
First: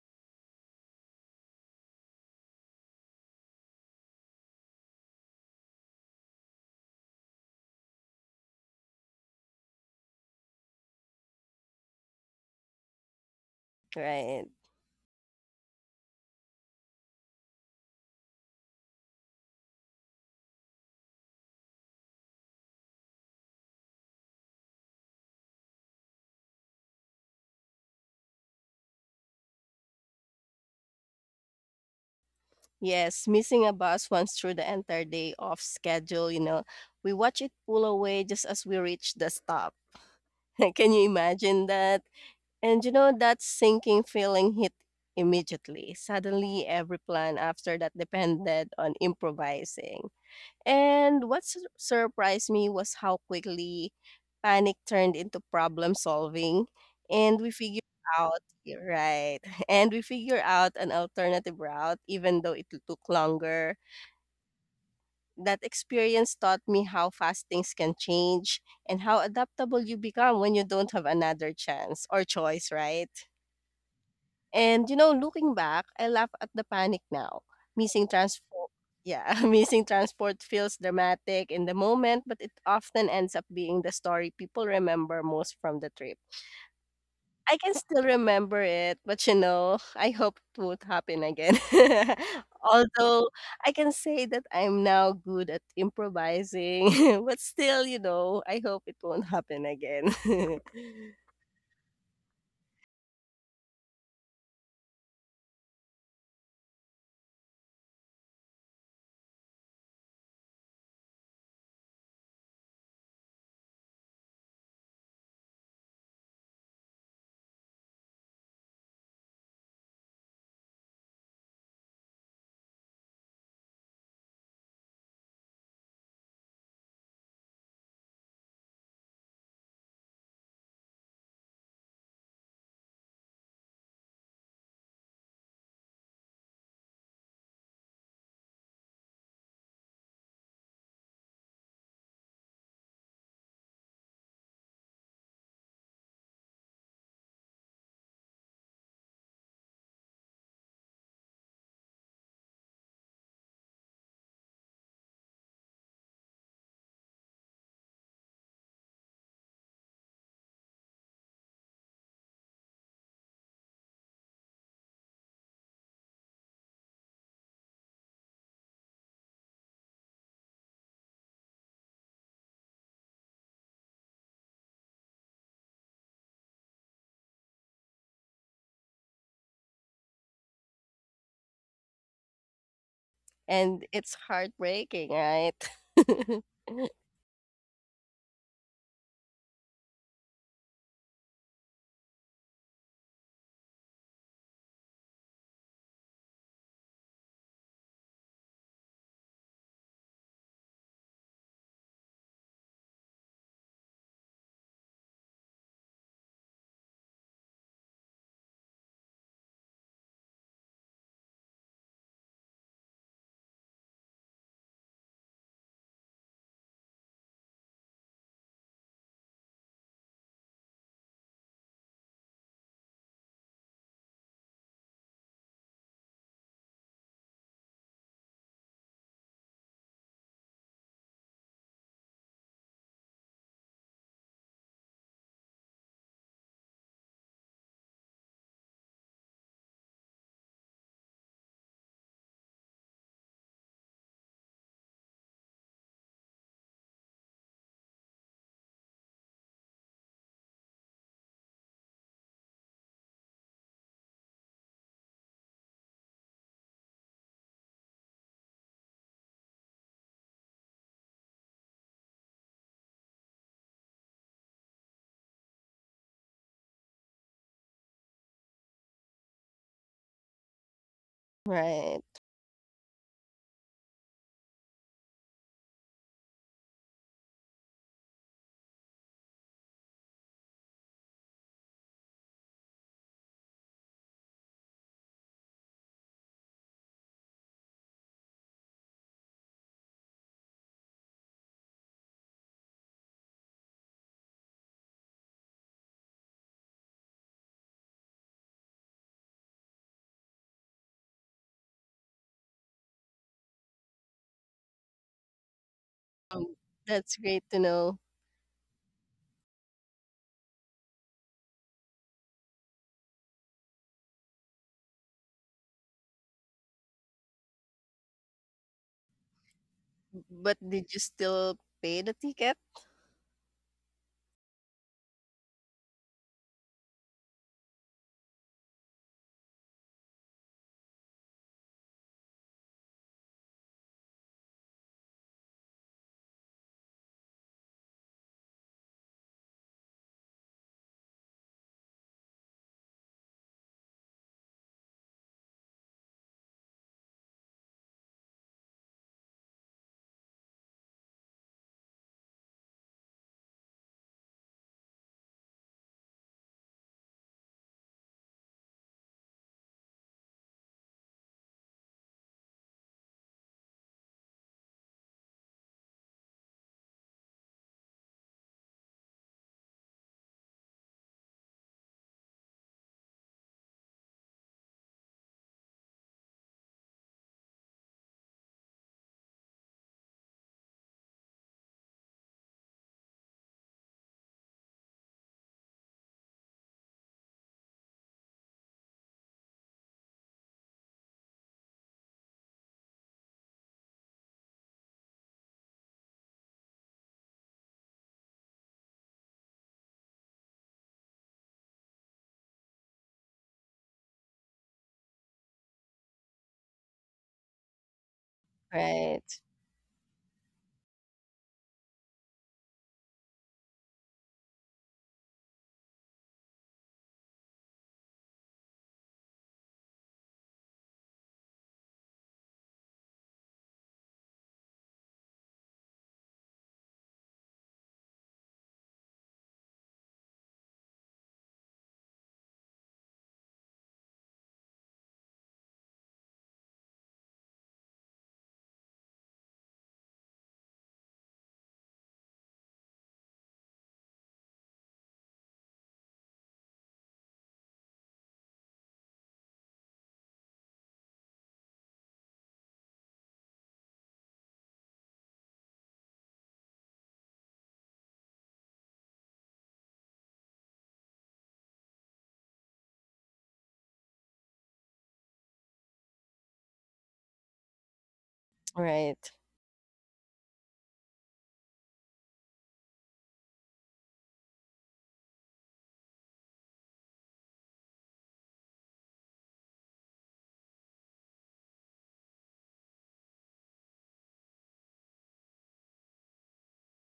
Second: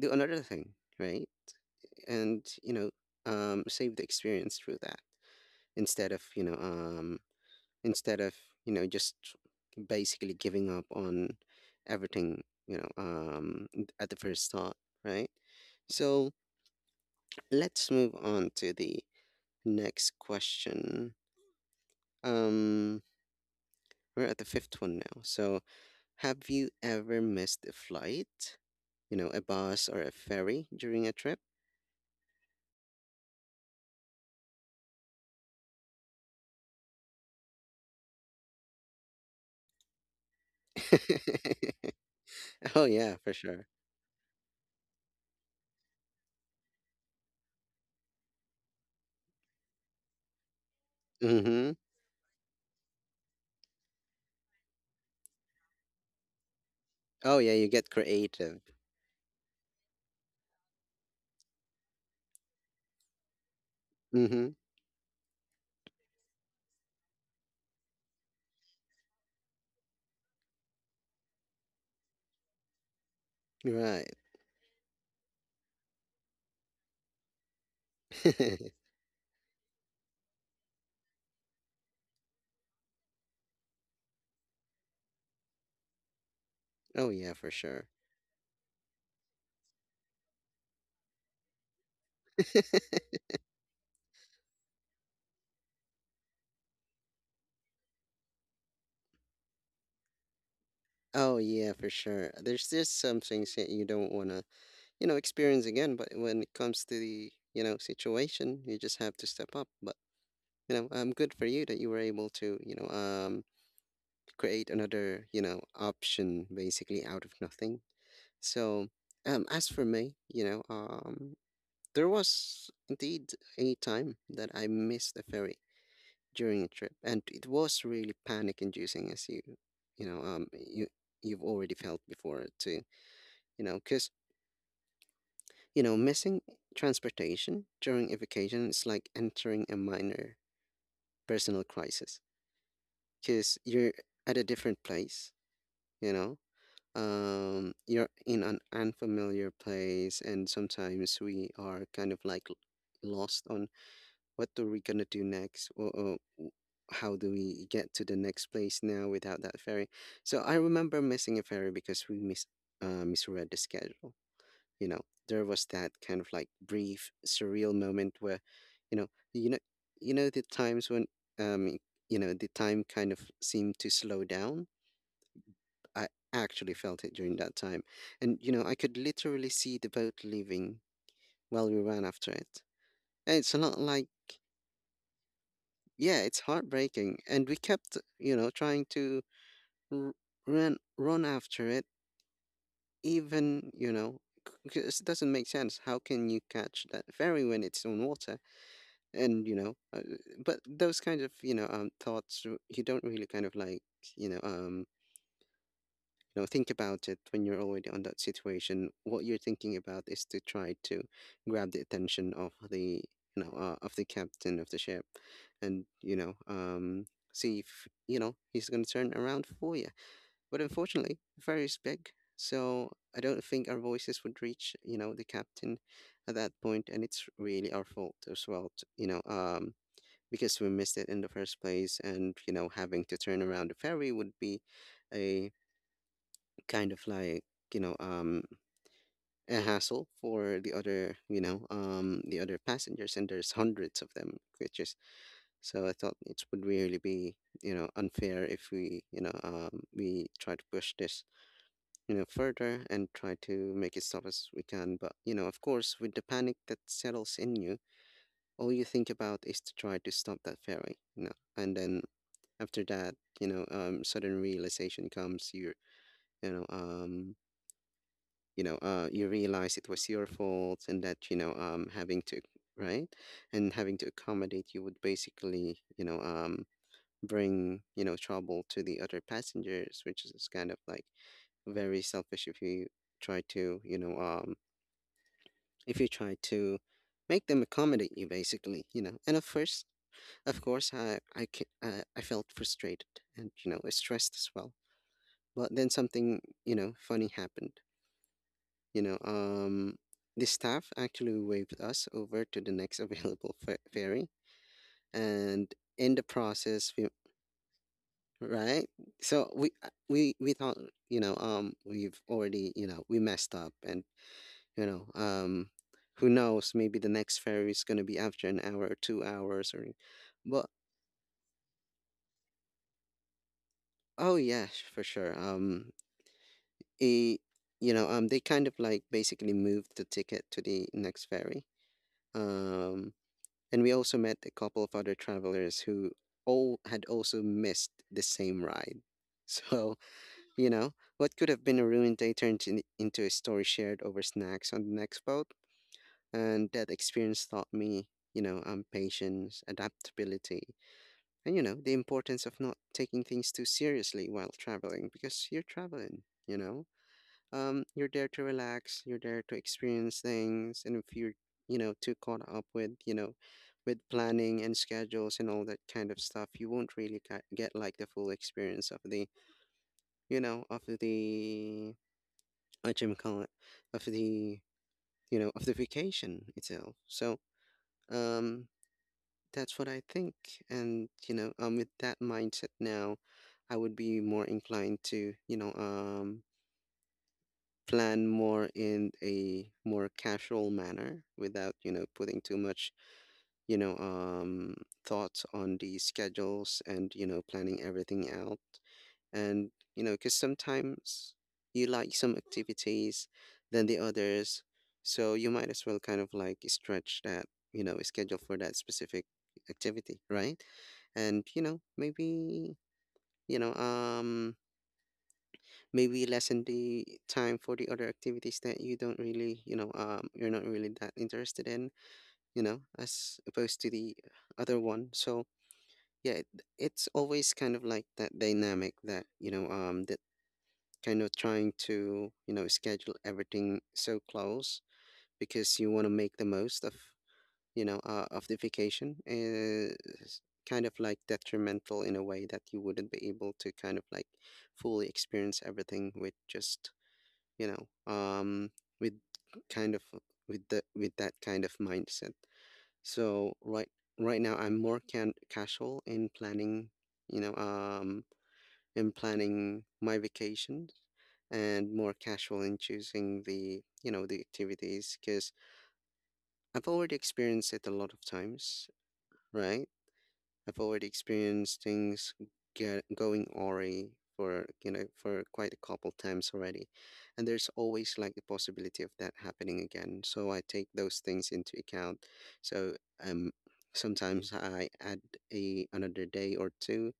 A: do another thing, right? And, save the experience through that, instead of you know um, instead of, just basically giving up on everything, at the
B: Right.
A: first thought, right. So let's move on to the next question. um we're at the fifth one now. So have you ever missed a flight, a bus or a ferry during a trip?
B: Yes, missing a bus once through the entire day off schedule, you know. We watch it pull away just as we reach the stop. <laughs> Can you
A: <laughs>
B: imagine that?
A: Oh
B: And you know,
A: yeah, for
B: that
A: sure.
B: sinking feeling hit immediately. Suddenly, every plan after that depended on improvising. And what
A: Mm-hmm.
B: surprised me was how quickly panic turned into problem solving.
A: Oh
B: And we
A: yeah, you
B: figured
A: get
B: out,
A: creative.
B: Right? <laughs> And we figured out an alternative route, even though it took longer.
A: Mm-hmm.
B: That experience taught me how fast things can change and how adaptable you become when you don't have another chance or choice, right?
A: Right.
B: And you know, looking back, I laugh at the panic now. Missing transport
A: <laughs>
B: yeah, <laughs> Missing transport feels dramatic in the moment, but it often ends up being the story people remember most from the trip.
A: Oh yeah, for
B: I can
A: sure.
B: still remember it, but, you know, I hope it won't happen again. <laughs> Although I can say that I'm now good at improvising, <laughs> but still, you know, I hope it won't happen again. <laughs>
A: Oh yeah, for sure. There's just some things that you don't want to, experience again. But when it comes to the, situation, you just have to step up. But, good for you that you were able to, create another, option basically out of nothing. So, as for me, there was indeed a time that I missed the ferry during a trip, and it was really panic-inducing, as you, you know, you you've already felt before too, because, missing transportation during a vacation is like entering a minor personal crisis because you're at a different place, you know, you're in an unfamiliar place, and sometimes we are kind of like lost on what are we gonna do next or how do we get to the next place now without that ferry. So I remember missing a ferry because we misread the schedule. you know there was that kind of like brief surreal moment where you know you know the times when um you know the time kind of seemed to slow down. I actually felt it during that time. And I could literally see the boat leaving while we ran after it. And it's a lot
B: And
A: like,
B: it's heartbreaking, right?
A: yeah, it's
B: <laughs>
A: heartbreaking. And we kept, trying to r- run after it, even, because it doesn't make sense. How can you catch that ferry when it's on water? And you know uh, but those kind of, thoughts, you don't really kind of like, you know um think about it when you're already on that situation. What you're thinking about is to try to grab the attention of the, of the captain of the ship. And, see if, he's going to turn around for you. But unfortunately, the ferry is big, so I don't think our voices would reach, the captain at that point. And it's really our fault as well, because we missed it in the first place. And, having to turn around the ferry would be, a kind of like, you know, um, a hassle for the other passengers. And there's hundreds of them, which is, so I thought it would really be, unfair if we try to push this, further and try to make it stop as we can. But, of course, with the panic that settles in you, all you think about is to try to stop that ferry, and then after that, sudden realization comes. You you know um you know uh you realize it was your fault and that,
B: Right.
A: having to, right, and having to accommodate you would basically, bring, trouble to the other passengers, which is kind of like very selfish if you try to you know if you try to make them accommodate you, basically, and at first, of course, I felt frustrated and, stressed as well. But then something, funny happened. You know, um, the staff actually waved us over to the next <laughs> available ferry, and in the
B: Um,
A: process,
B: that's great to know.
A: right? So we thought, we've already, we messed up. And, you know, um, who knows? Maybe the next ferry is gonna be after an hour or 2 hours, or,
B: But
A: but
B: did you still pay the ticket?
A: oh yeah, for sure. A they kind of like basically moved the ticket to the next ferry. Um, and we also met a couple of other travelers who all had also missed the same ride. <laughs> So, you know, what could have been a ruined day turned into a story shared over snacks on the next boat. And that experience taught me, patience, adaptability, and, the importance of not taking things too seriously while traveling because you're traveling, you know? You're there to relax, you're there to experience things, and if you're, too caught up with planning and schedules and all that kind of stuff, you won't really get like the full experience of the, what you call it, of the, of the vacation itself. So, um, that's what I think. And, with that mindset now, I would be more inclined to, plan more in a more casual manner without, putting too much, you know, um, thoughts on the schedules and, planning everything out. And, because sometimes you like some activities than the others. So you might as well kind of like stretch that, schedule for that specific
B: Right.
A: activity, right? And, you know, um, maybe lessen the time for the other activities that you don't really, you're not really that interested in, you know, as opposed to the other one. So yeah, it's always kind of like that dynamic that that kind of trying to schedule everything so close because you want to make the most of of the vacation is kind of like detrimental in a way that you wouldn't be able to kind of like fully experience everything with just you know um with kind of with the with that kind of mindset. So right, right now I'm more can casual in planning, you know um in planning my vacations, and more casual in choosing the, you know, the activities because I've already experienced it a lot of times,
B: Right.
A: right? I've already experienced things get going awry for, for quite a couple times already, and there's always like the possibility of that happening again. So I take those things into account. So um, sometimes I add a another day or two.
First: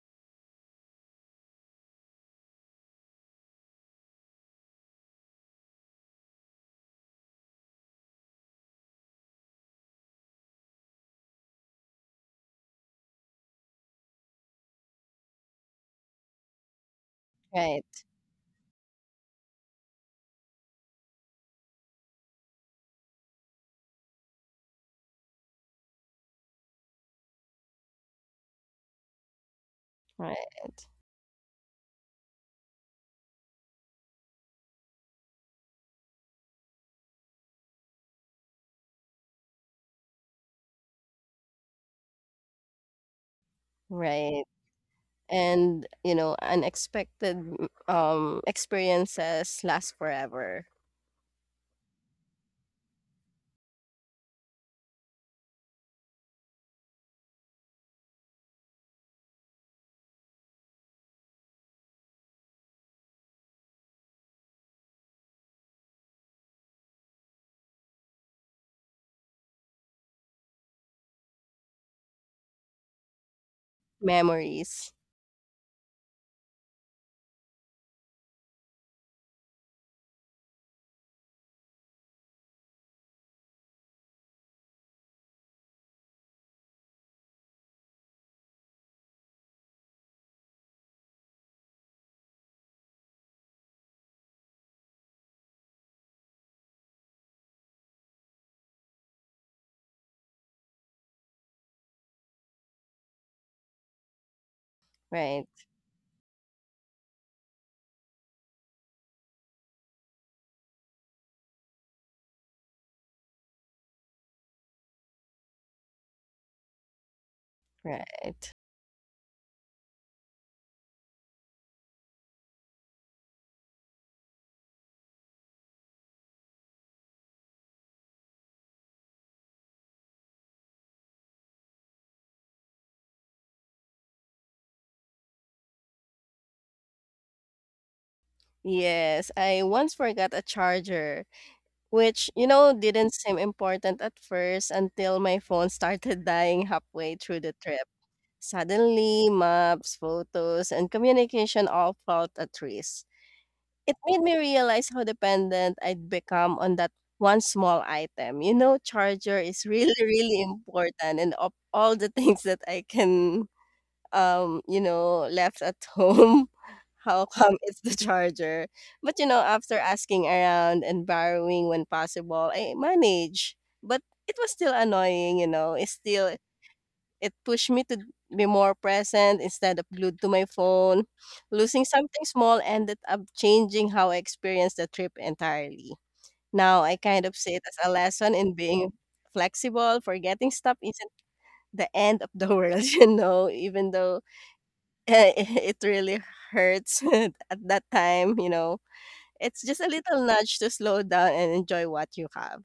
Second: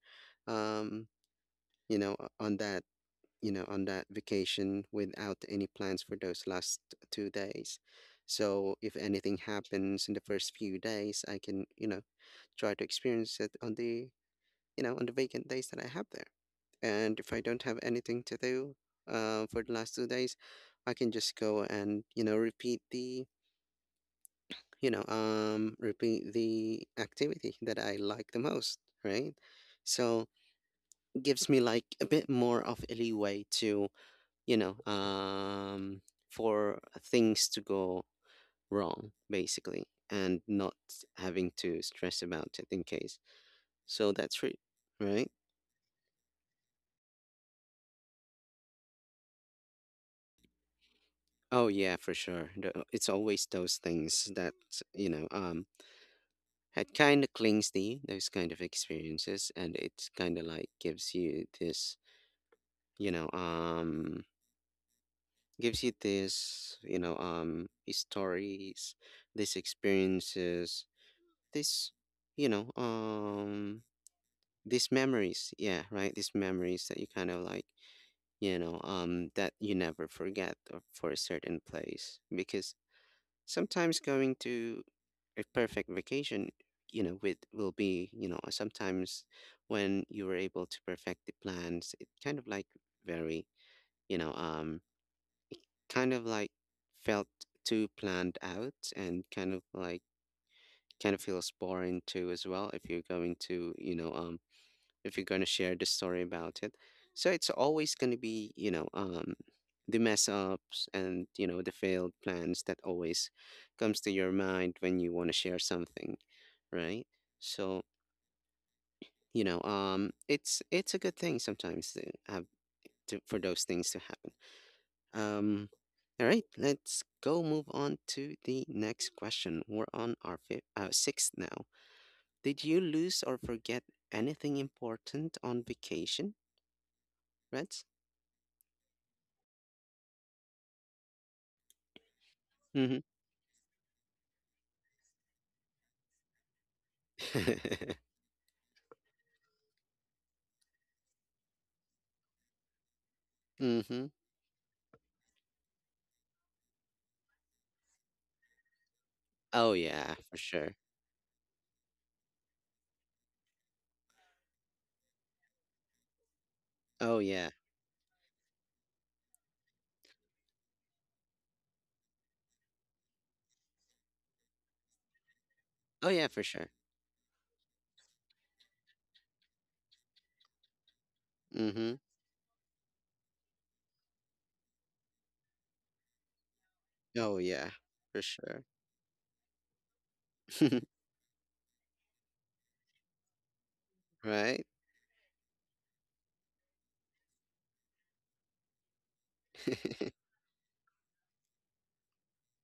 A: Um, on that, on that vacation without any plans for those last 2 days. So if anything happens in the first few days, I can, you know, try to experience it on the, you know, on the vacant days that I have there. And if I don't have
B: Right.
A: anything to do for the last 2 days, I can just go and, repeat the, repeat the activity that I like the most, right? So
B: Right.
A: it gives me like a bit more of a leeway to, you know, um, for things to go wrong, basically, and not having to stress about it in case. So that's
B: Right.
A: it, right?
B: And you know unexpected experiences last forever
A: Oh yeah, for sure. It's always those things that, you know, um it kind of clings to you, those kind of experiences, and it kind of like gives you this, you know, um gives you this, stories, these experiences, this, you know, um these
B: memories
A: memories, yeah, right? These memories that you kind of like, that you never forget or for a certain place because sometimes going to a perfect vacation, you know, with will be, you know, sometimes when you were able to perfect the plans, it kind of like very, you know, um, kind of like felt too planned out and kind of like kind of feels boring too as well if you're going to, if you're going
B: right
A: to share the story about it. So it's always going to be, the mess ups and, you know, the failed plans that always comes to your mind when you want to share something, right? So,
B: right.
A: it's a good thing sometimes to have to, for those things to happen. Um, all right, let's go move on to the next question. We're on our fifth, sixth now. Did you lose or forget anything important on vacation, Reds?
B: Yes, I once forgot a charger which you know
A: Mm-hmm.
B: didn't seem important at first until my phone started <laughs> dying halfway through the trip.
A: <laughs>
B: Suddenly maps photos and communication all felt at risk. It
A: Mhm.
B: made me realize how dependent I'd become on that one small item. You know, charger is <laughs>
A: Oh
B: really,
A: yeah, for
B: really
A: sure.
B: important and of all the things that you know, left at home, <laughs>
A: Oh
B: how
A: yeah.
B: come it's the charger? But, you know, after asking around and borrowing when possible, I manage. But it was still annoying, you know, it's
A: Oh yeah,
B: still
A: for sure.
B: it pushed me to be more present instead of glued to my phone. Losing
A: Mhm.
B: something small ended up changing how I experienced the trip entirely. Now I kind of
A: Oh
B: see it
A: yeah,
B: as a
A: for
B: lesson in
A: sure.
B: being flexible, forgetting stuff
A: <laughs>
B: isn't the end of the world, <laughs> you know, even though
A: Right?
B: <laughs> it really hurts <laughs> at that time, you know. It's just a little
A: <laughs>
B: nudge to slow down and enjoy what you have.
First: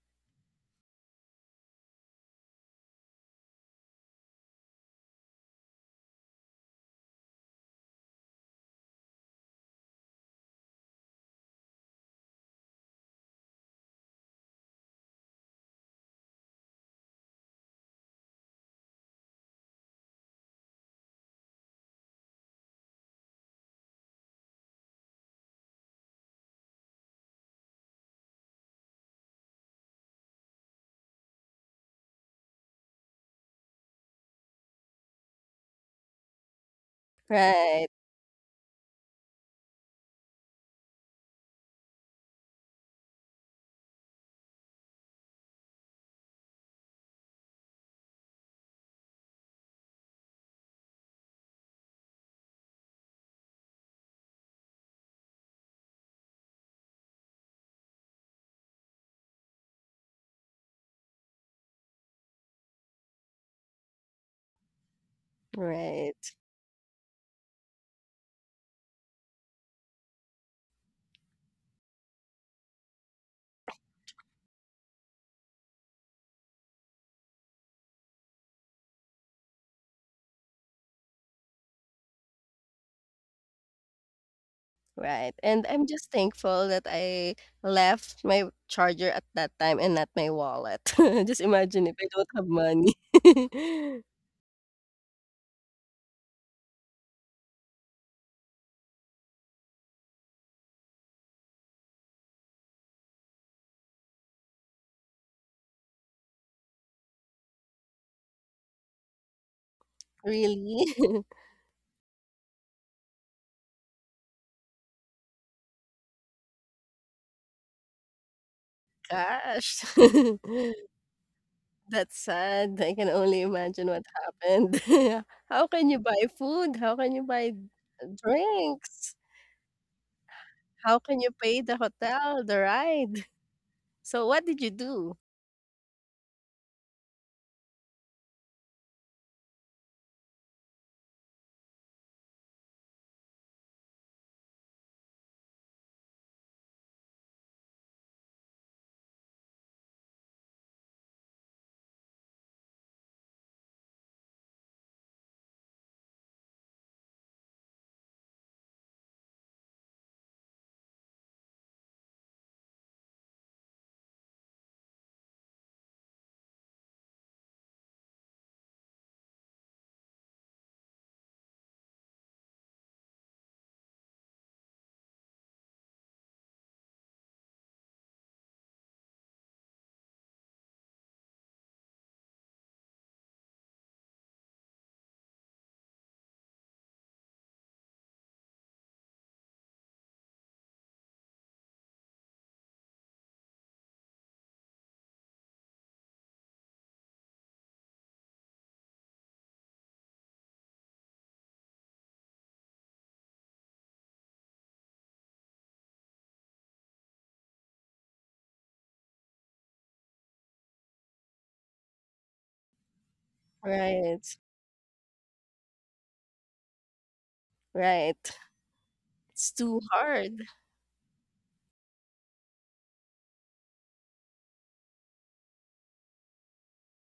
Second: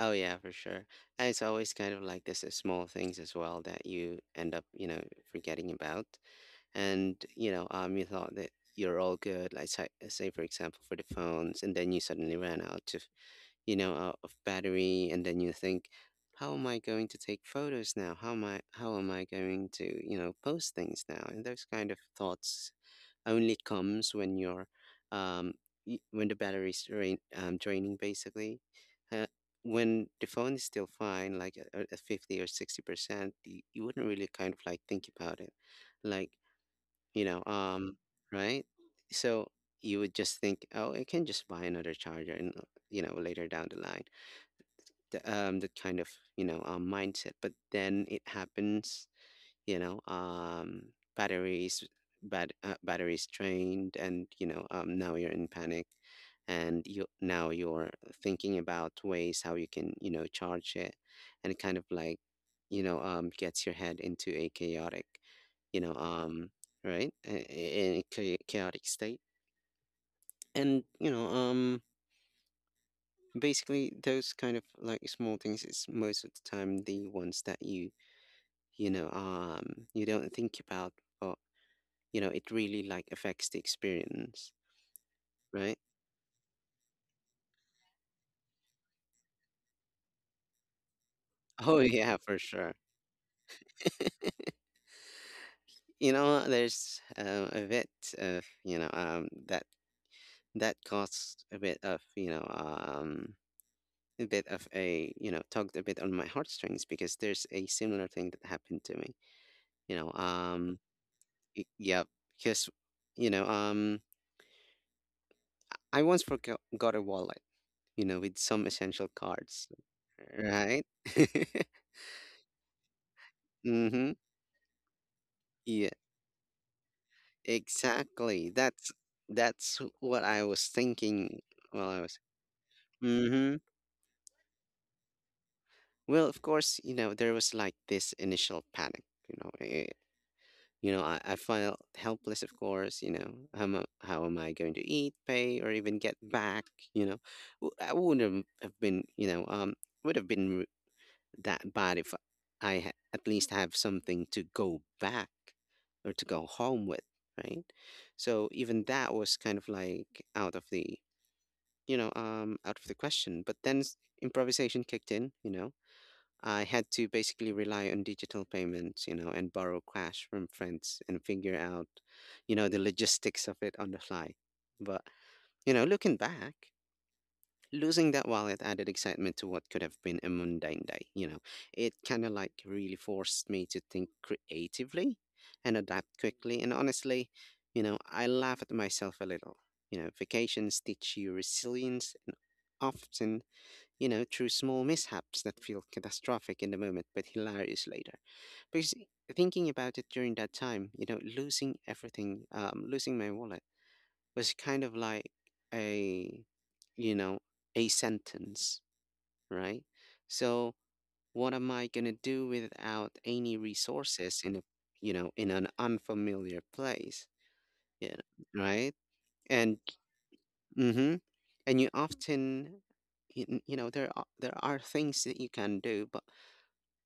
A: Oh yeah, for sure. And it's always kind of like this small things as well that you end up, you know, forgetting about. And, you thought that you're all good, like say for example for the phones, and then you suddenly ran out of, out of battery, and then you think, how am I going to take photos now, how am I going to, you know, post things now? And those kind of thoughts only comes when you're um when the draining basically. uh, when the phone is still fine like at 50 or 60%, you, you wouldn't really kind of like think about it like, you know
B: Right,
A: um right? So you would just think, oh, I can just buy another charger and, you know, later down the line, that kind of, mindset. But then it happens, you know, um, batteries, batteries drained, and, now you're in panic, and you now you're thinking about ways how you can, you know, charge it, and it kind of like, gets your head into a chaotic, you know
B: right.
A: um, right, a chaotic state, and, basically those kind of like small things is most of the time the ones that you know you don't think about, but, you know, it really like affects the experience,
B: Right, and
A: right?
B: I'm just thankful that I left my charger at that time and not my wallet. <laughs> Just
A: <laughs> Oh
B: imagine if I
A: yeah,
B: don't
A: for
B: have
A: sure.
B: money. <laughs>
A: You know, there's a bit of, that that caused a bit of, a bit of a, you know, tugged a bit on my heartstrings, because there's a similar thing that happened to me, you know um
B: Really? <laughs>
A: yeah. Because, you know um I once forgot got a wallet, you know, with some essential cards,
B: Gosh, <laughs>
A: right? <laughs>
B: that's sad. I can only imagine what
A: Mm-hmm.
B: happened. <laughs> How can
A: Yeah,
B: you buy food? How can you buy
A: exactly. That's
B: drinks?
A: that's what I was
B: How can you
A: thinking
B: pay the
A: while I was.
B: hotel, the ride?
A: Mm-hmm.
B: So what did you do?
A: Well, of course, you know, there was like this initial panic. You know, eh, you know, I felt helpless. Of course, you know, how am I going to eat, pay, or even get back? You know, I wouldn't have been. Would have been that but if I at least have something to go back or to go home with, right? So even that was kind of like out of the, out of the question. But then improvisation kicked in. You know, I had to basically rely on digital payments. You know, and borrow cash from friends and figure out, you know, the logistics of it on the fly. But, you know, looking back. Losing that wallet added excitement to what could have been a mundane day, you know. It kind of like really forced me to think creatively and adapt quickly. And honestly, you know, I laugh at myself a little. You know, vacations teach you resilience and often, you know, through small mishaps that feel catastrophic in the moment but hilarious later. Because thinking about it during that time, you know, losing everything, losing my wallet was kind of like a, you know a sentence, right? So what am I going to do without any
B: Right,
A: resources in a, in an unfamiliar place? Yeah,
B: right.
A: right.
B: It's
A: And
B: too hard.
A: mm-hmm. And you often, you know, there are, things that you can do, but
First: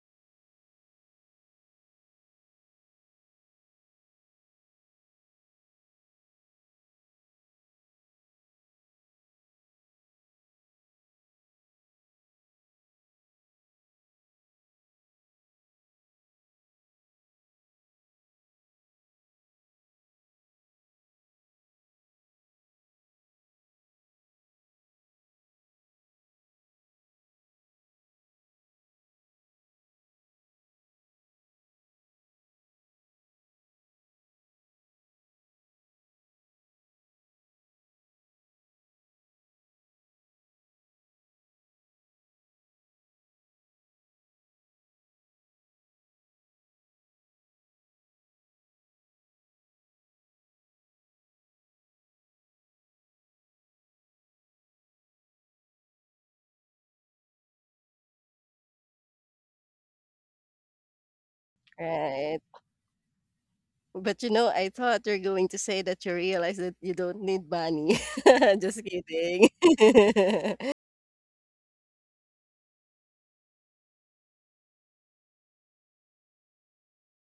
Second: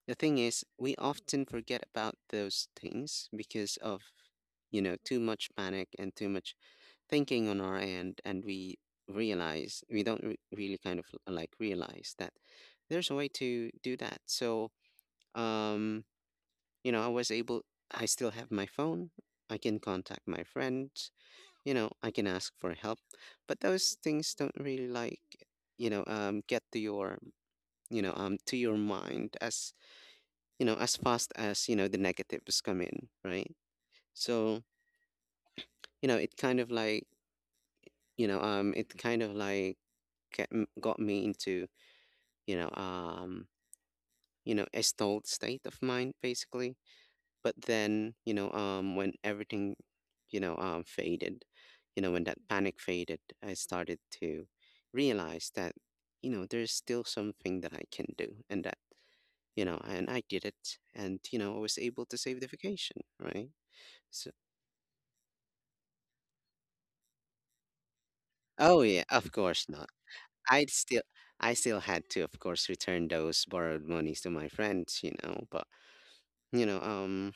A: the thing is we often forget about those things because of, you know, too much panic and too much thinking on our end, and we realize we don't really kind of, realize that there's a way to do that. So um you know, I was able, I still have my phone, I can contact my friends, you know, I can ask for help. But those things don't really like, get to your, to your mind as, you know, as fast as, you know, the negatives come in, right? So, you know, it kind of like, it kind of like got me into, you know um you know, a stalled state of mind, basically. But then, when everything, faded, you know, when that panic faded, I started to realize that, you know, there's still something that I can do, and that, you know, and I did it, and, you know, I was able to save
B: Right.
A: the vacation, right?
B: But,
A: So
B: you know, I thought you're going to say that you realize that you don't need money. <laughs> Just
A: oh yeah, of
B: kidding.
A: course not. i'd
B: <laughs>
A: still I still had to, of course, return those borrowed monies to my friends, you know. But, you know, um,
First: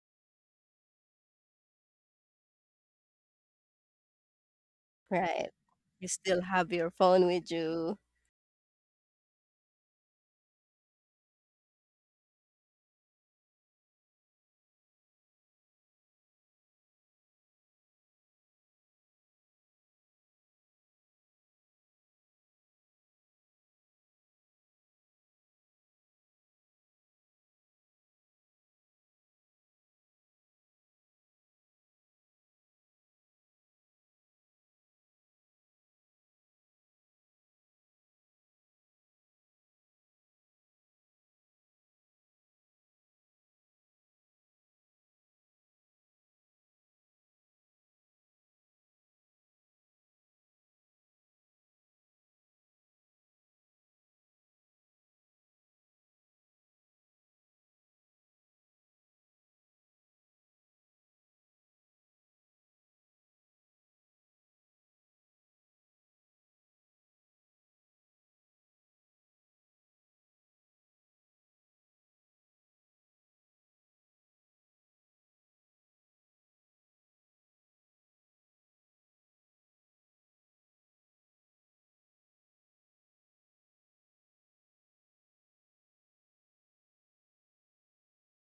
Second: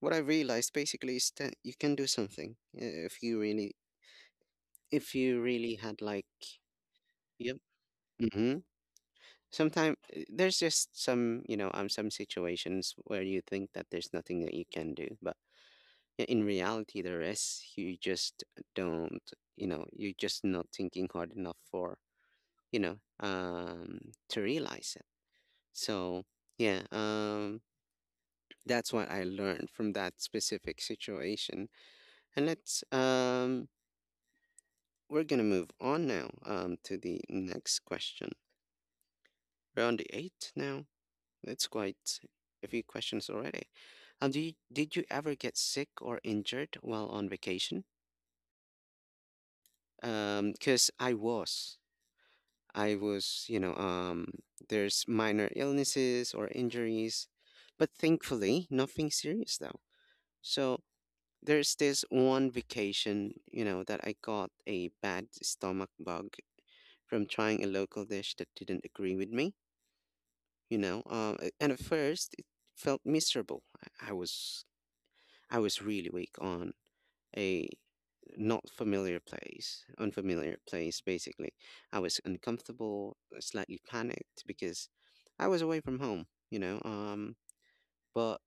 A: what I realized basically is that you can do something if you
B: Right.
A: really had
B: You
A: like,
B: still have your phone with
A: yep.
B: you.
A: Mm-hmm. Sometimes there's just some, some situations where you think that there's nothing that you can do, but in reality there is. You just don't, you know, you're just not thinking hard enough for, you know, um, to realize it. So yeah, that's what I learned from that specific situation. And let's we're gonna move on now, to the next question. We're on the eight now. It's quite a few questions already. Did you ever get sick or injured while on vacation? Because I was, there's minor illnesses or injuries, but thankfully nothing serious though. So there's this one vacation, you know, that I got a bad stomach bug from trying a local dish that didn't agree with me, you know. And at first, it felt miserable. I was really weak on a not familiar place, unfamiliar place. Basically, I was uncomfortable, slightly panicked because I was away from home, but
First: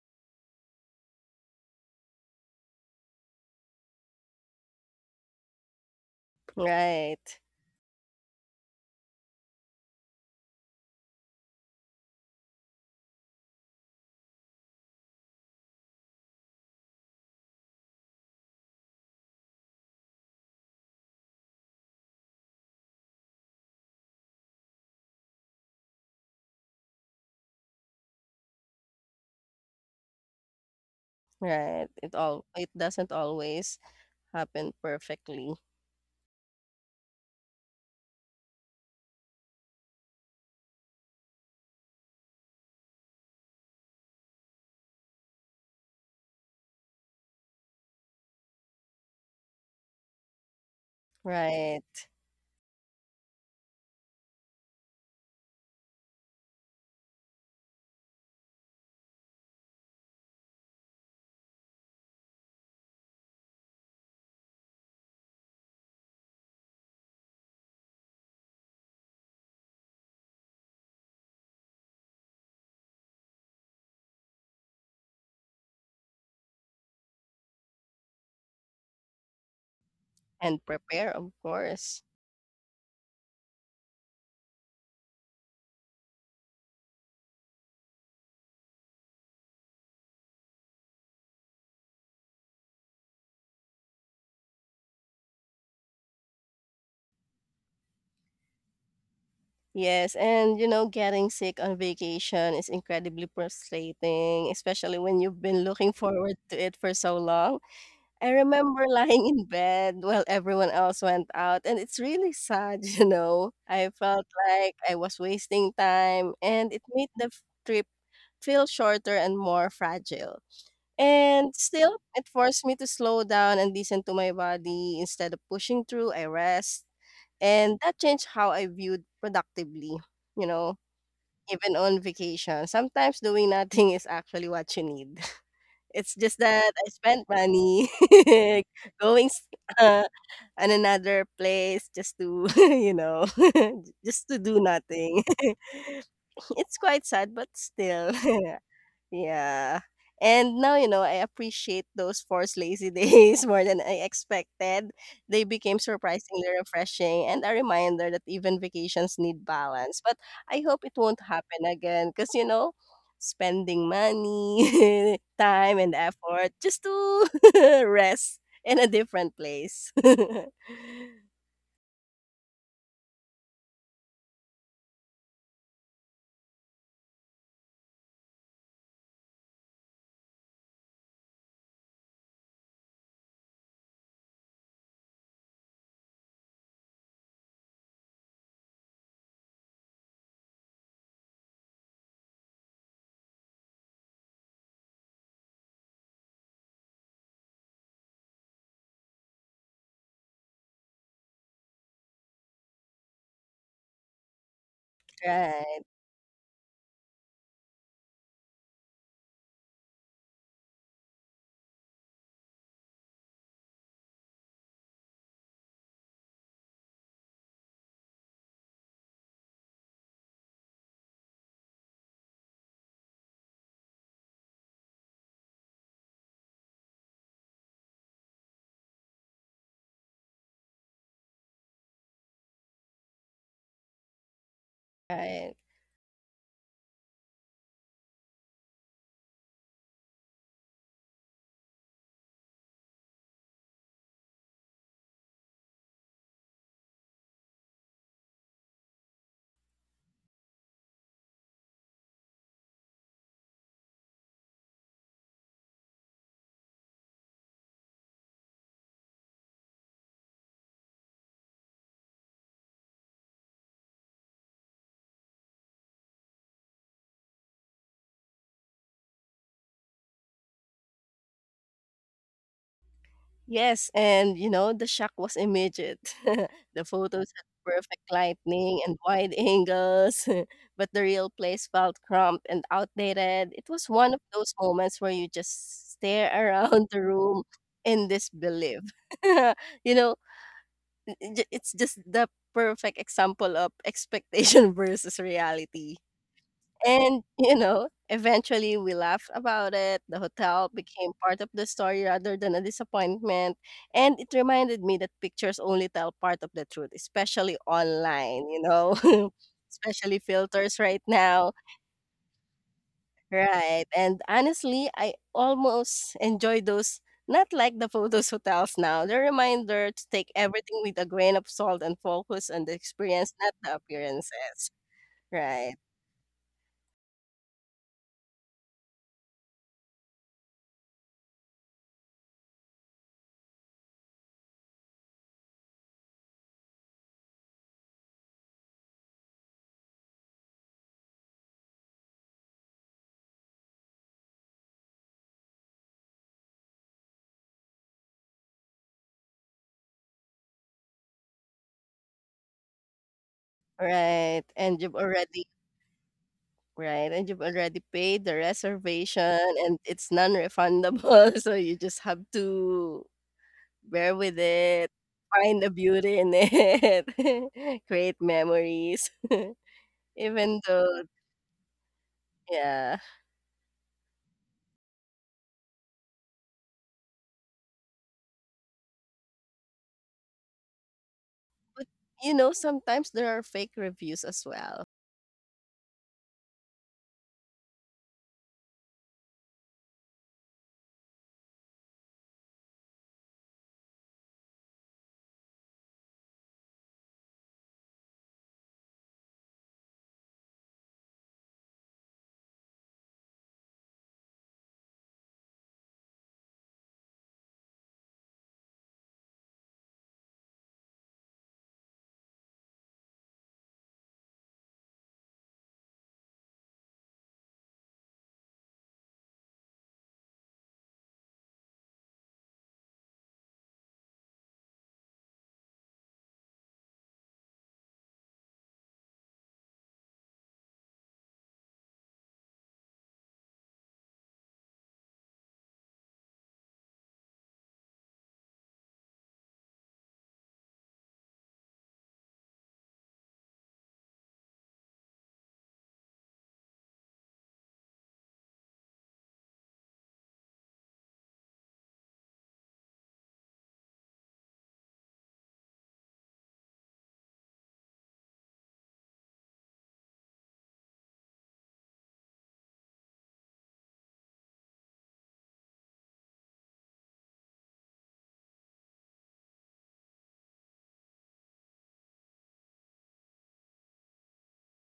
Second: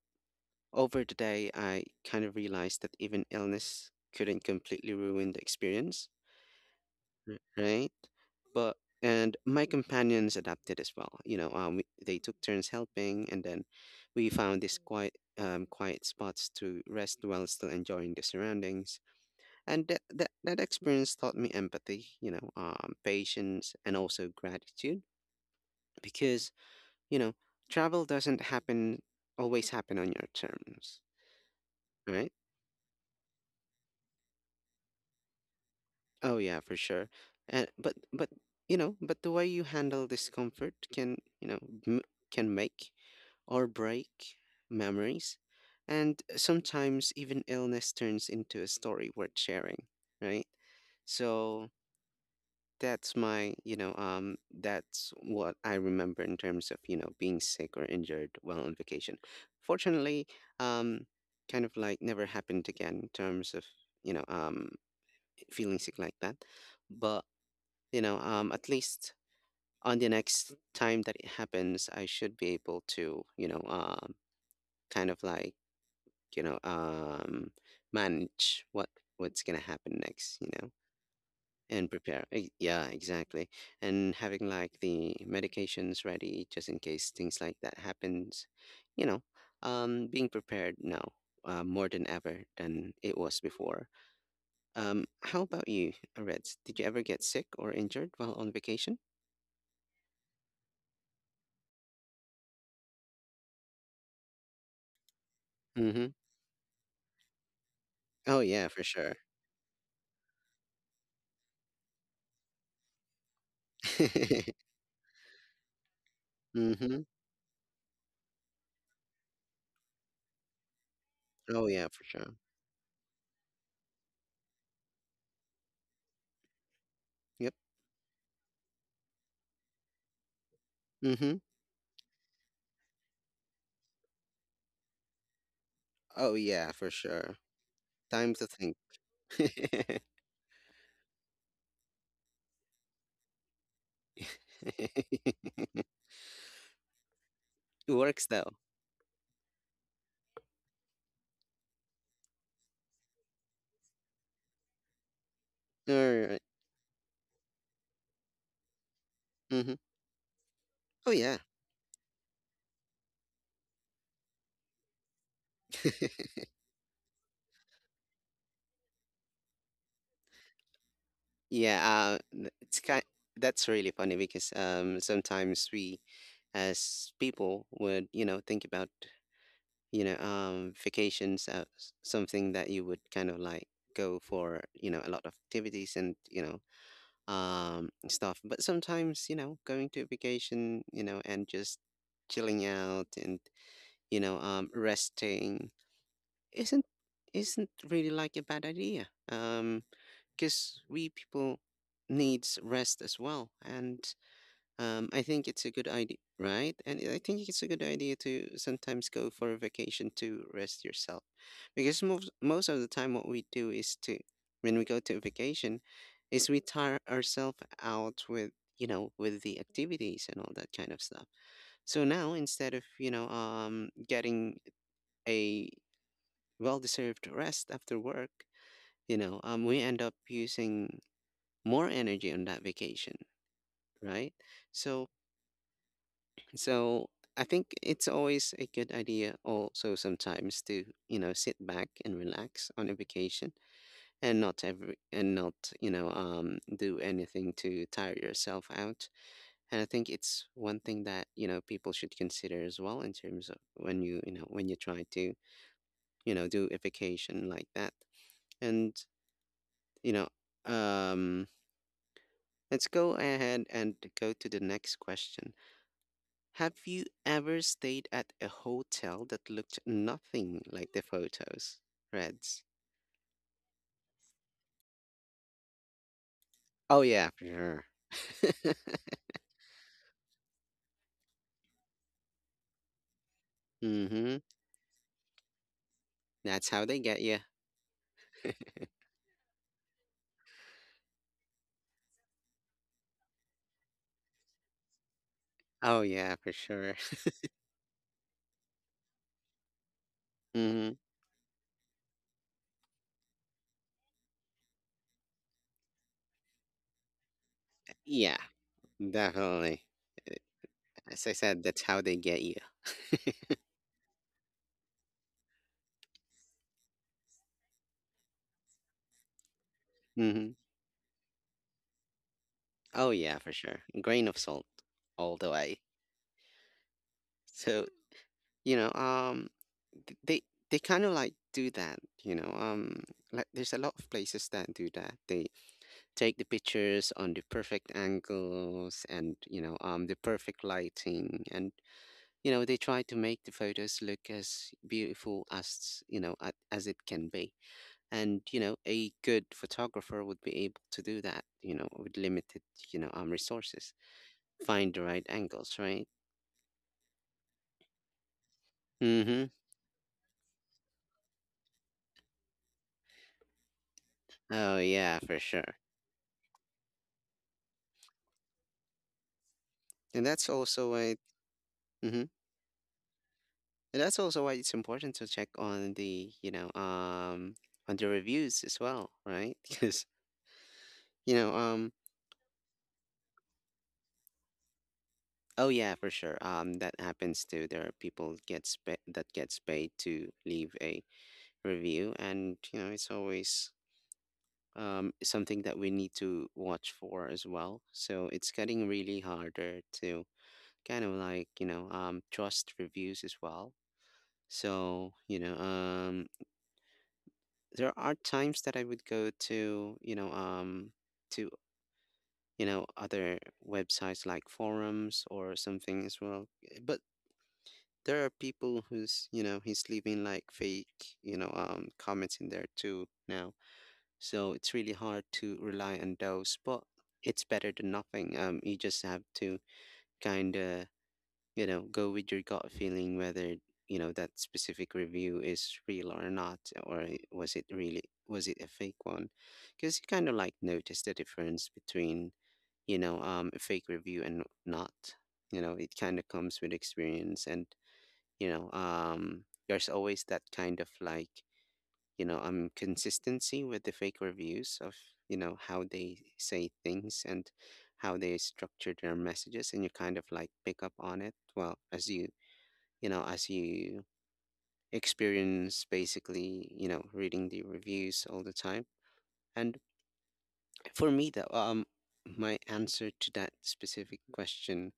A: over the day, I kind of realized that even illness couldn't completely ruin the experience,
B: Right.
A: right? But and my companions adapted as well. They took turns helping, and then we found these quiet, quiet spots to rest while still enjoying the surroundings. And that experience taught me empathy, patience, and also gratitude, because you know, travel doesn't happen always happen on your terms,
B: Right. It
A: right?
B: all it doesn't always happen perfectly.
A: Oh yeah, for sure. And but but the way you handle discomfort can, m- can make or break memories, and sometimes even illness turns into a story worth sharing, right? So
B: Right.
A: that's my, you know, that's what I remember in terms of, you know, being sick or injured while on vacation. Fortunately, um, kind of like never happened again in terms of, you know, um, feeling sick like that. But, at least on the next time that it happens, I should be able to, kind of like, you know, um, manage what's gonna happen next, you
B: And
A: know,
B: prepare, of
A: and
B: course.
A: prepare. Yeah, exactly. And having like the medications ready just in case things like that happens, you know, being prepared now, more than ever than it was before. How about you, Reds? Did you ever get sick or injured while on vacation?
B: Yes, and you know, getting sick on vacation is incredibly frustrating, especially when you've been looking
A: Mm-hmm.
B: forward to it for so long. I
A: Oh yeah, for
B: remember <laughs>
A: sure.
B: lying in bed while everyone else went out, and it's really sad, <laughs> you know. I felt like
A: <laughs>
B: I was wasting time, and it
A: Mm-hmm.
B: made the trip feel shorter and more fragile. And
A: Oh yeah,
B: still,
A: for
B: it
A: sure.
B: forced me to slow down and listen to my body. Instead of pushing through, I rest.
A: Yep.
B: And that changed how I viewed productively, you know,
A: Mm-hmm.
B: even on vacation. Sometimes doing <laughs> nothing is actually what you need. It's
A: Oh
B: just that
A: yeah,
B: I
A: for
B: spent
A: sure.
B: money
A: Time to
B: <laughs>
A: think.
B: going s
A: <laughs>
B: uh, on another place just to, <laughs> you know, <laughs> just to do nothing. <laughs> It's quite sad, but
A: It
B: still.
A: works
B: <laughs>
A: though.
B: Yeah. And now, you know, I appreciate those forced lazy days <laughs> more than I expected. They became
A: Alright.
B: surprisingly refreshing and a reminder that even vacations need
A: Mhm.
B: balance. But I hope it
A: Oh
B: won't
A: yeah.
B: happen again because, you know, spending money, <laughs> time, and
A: <laughs>
B: effort just to <laughs> rest in a different place. <laughs>
A: Yeah, it's kind that's really funny because, sometimes we, as people, would, you know, think about, vacations as something that you would kind of like go for, you know, a lot of activities and, stuff. But sometimes, you know, going to a vacation, you know, and just chilling out and, resting isn't isn't really like a bad idea, because we people needs rest as well. And I think it's a
B: Right,
A: good idea, right? And I think it's a good idea to sometimes go for a vacation to rest yourself, because most of the time what we do is to when we go to a vacation is we tire ourselves out with, you know, with the activities and all that kind of stuff. So now, instead of, getting a well deserved rest after work, we end up using more energy on that vacation, right? So,
B: right.
A: so I think it's always a good idea also sometimes to, you know, sit back and relax on a vacation and not, do anything to tire yourself out. And I think it's one thing that, you know, people should consider as well in terms of when you know, when you try to, you know, do a vacation like that. And you know, um, let's go ahead and go to the next question. Have you ever stayed at a hotel that looked nothing like the photos? Reds.
B: Yes, and you know, the shock was immediate. <laughs> The
A: Oh,
B: photos
A: yeah,
B: had
A: for
B: perfect
A: sure.
B: lighting
A: <laughs>
B: and wide angles, <laughs> but the real place felt cramped and outdated. It was one of
A: Mm-hmm.
B: those moments where you just stare <laughs>
A: That's how
B: around
A: they
B: the
A: get you.
B: room in disbelief. <laughs> You know, it's just the perfect example of expectation <laughs> versus reality.
A: Oh yeah, for sure.
B: And, <laughs> you know, eventually we laughed about it. The
A: <laughs>
B: hotel
A: Mm-hmm.
B: became part of the story rather than a disappointment. And it reminded me that pictures only tell part of the truth, especially
A: Yeah,
B: online, you know, <laughs>
A: definitely.
B: especially filters right
A: As I
B: now.
A: said, that's how they get you.
B: Right. And honestly, I almost enjoy those. Not like the photos <laughs> hotels now. The reminder to take
A: Mm-hmm.
B: everything with a grain of salt and focus on the
A: Oh
B: experience,
A: yeah, for
B: not the
A: sure. Grain of salt
B: appearances.
A: all the
B: Right,
A: way. So, You know, um, th- they they kind of like do that. Like there's a lot of places that do that. They take the pictures on the perfect angles and, the perfect lighting, and you know, they try to make the photos look as beautiful as, as it can be. And you know, a good photographer would be able to do that, you know, with limited, resources,
B: right. And you've
A: find the right
B: already
A: angles, right?
B: Right, and you've already paid the reservation
A: Mm-hmm.
B: and it's non-refundable, <laughs> so you just have to bear with
A: Oh
B: it,
A: yeah, for
B: find the
A: sure.
B: beauty in it, <laughs> create memories, <laughs>
A: And that's
B: even
A: also
B: though
A: why, mm-hmm,
B: yeah.
A: and that's also why it's important to check on the, on the reviews as well, right? <laughs> You know,
B: But
A: um,
B: you know, sometimes there are fake reviews as well.
A: oh yeah, for sure. That happens too. There are that gets paid to leave a review, and you know, it's always, something that we need to watch for as well. So it's getting really harder to kind of like, trust reviews as well. So, there are times that I would go to, to, you know, other websites like forums or something as well. But there are people who's, you know, he's leaving like fake, comments in there too now. So it's really hard to rely on those, but it's better than nothing. You just have to kind of, go with your gut feeling whether, that specific review is real or not, was it really, was it a fake one, because you kind of like notice the difference between, a fake review and not. You know, it kind of comes with experience, and there's always that kind of like, consistency with the fake reviews of, you know, how they say things and how they structure their messages, and you kind of like pick up on it well as you, as you experience, basically, you know, reading the reviews all the time. And for me, though, my answer to that specific question,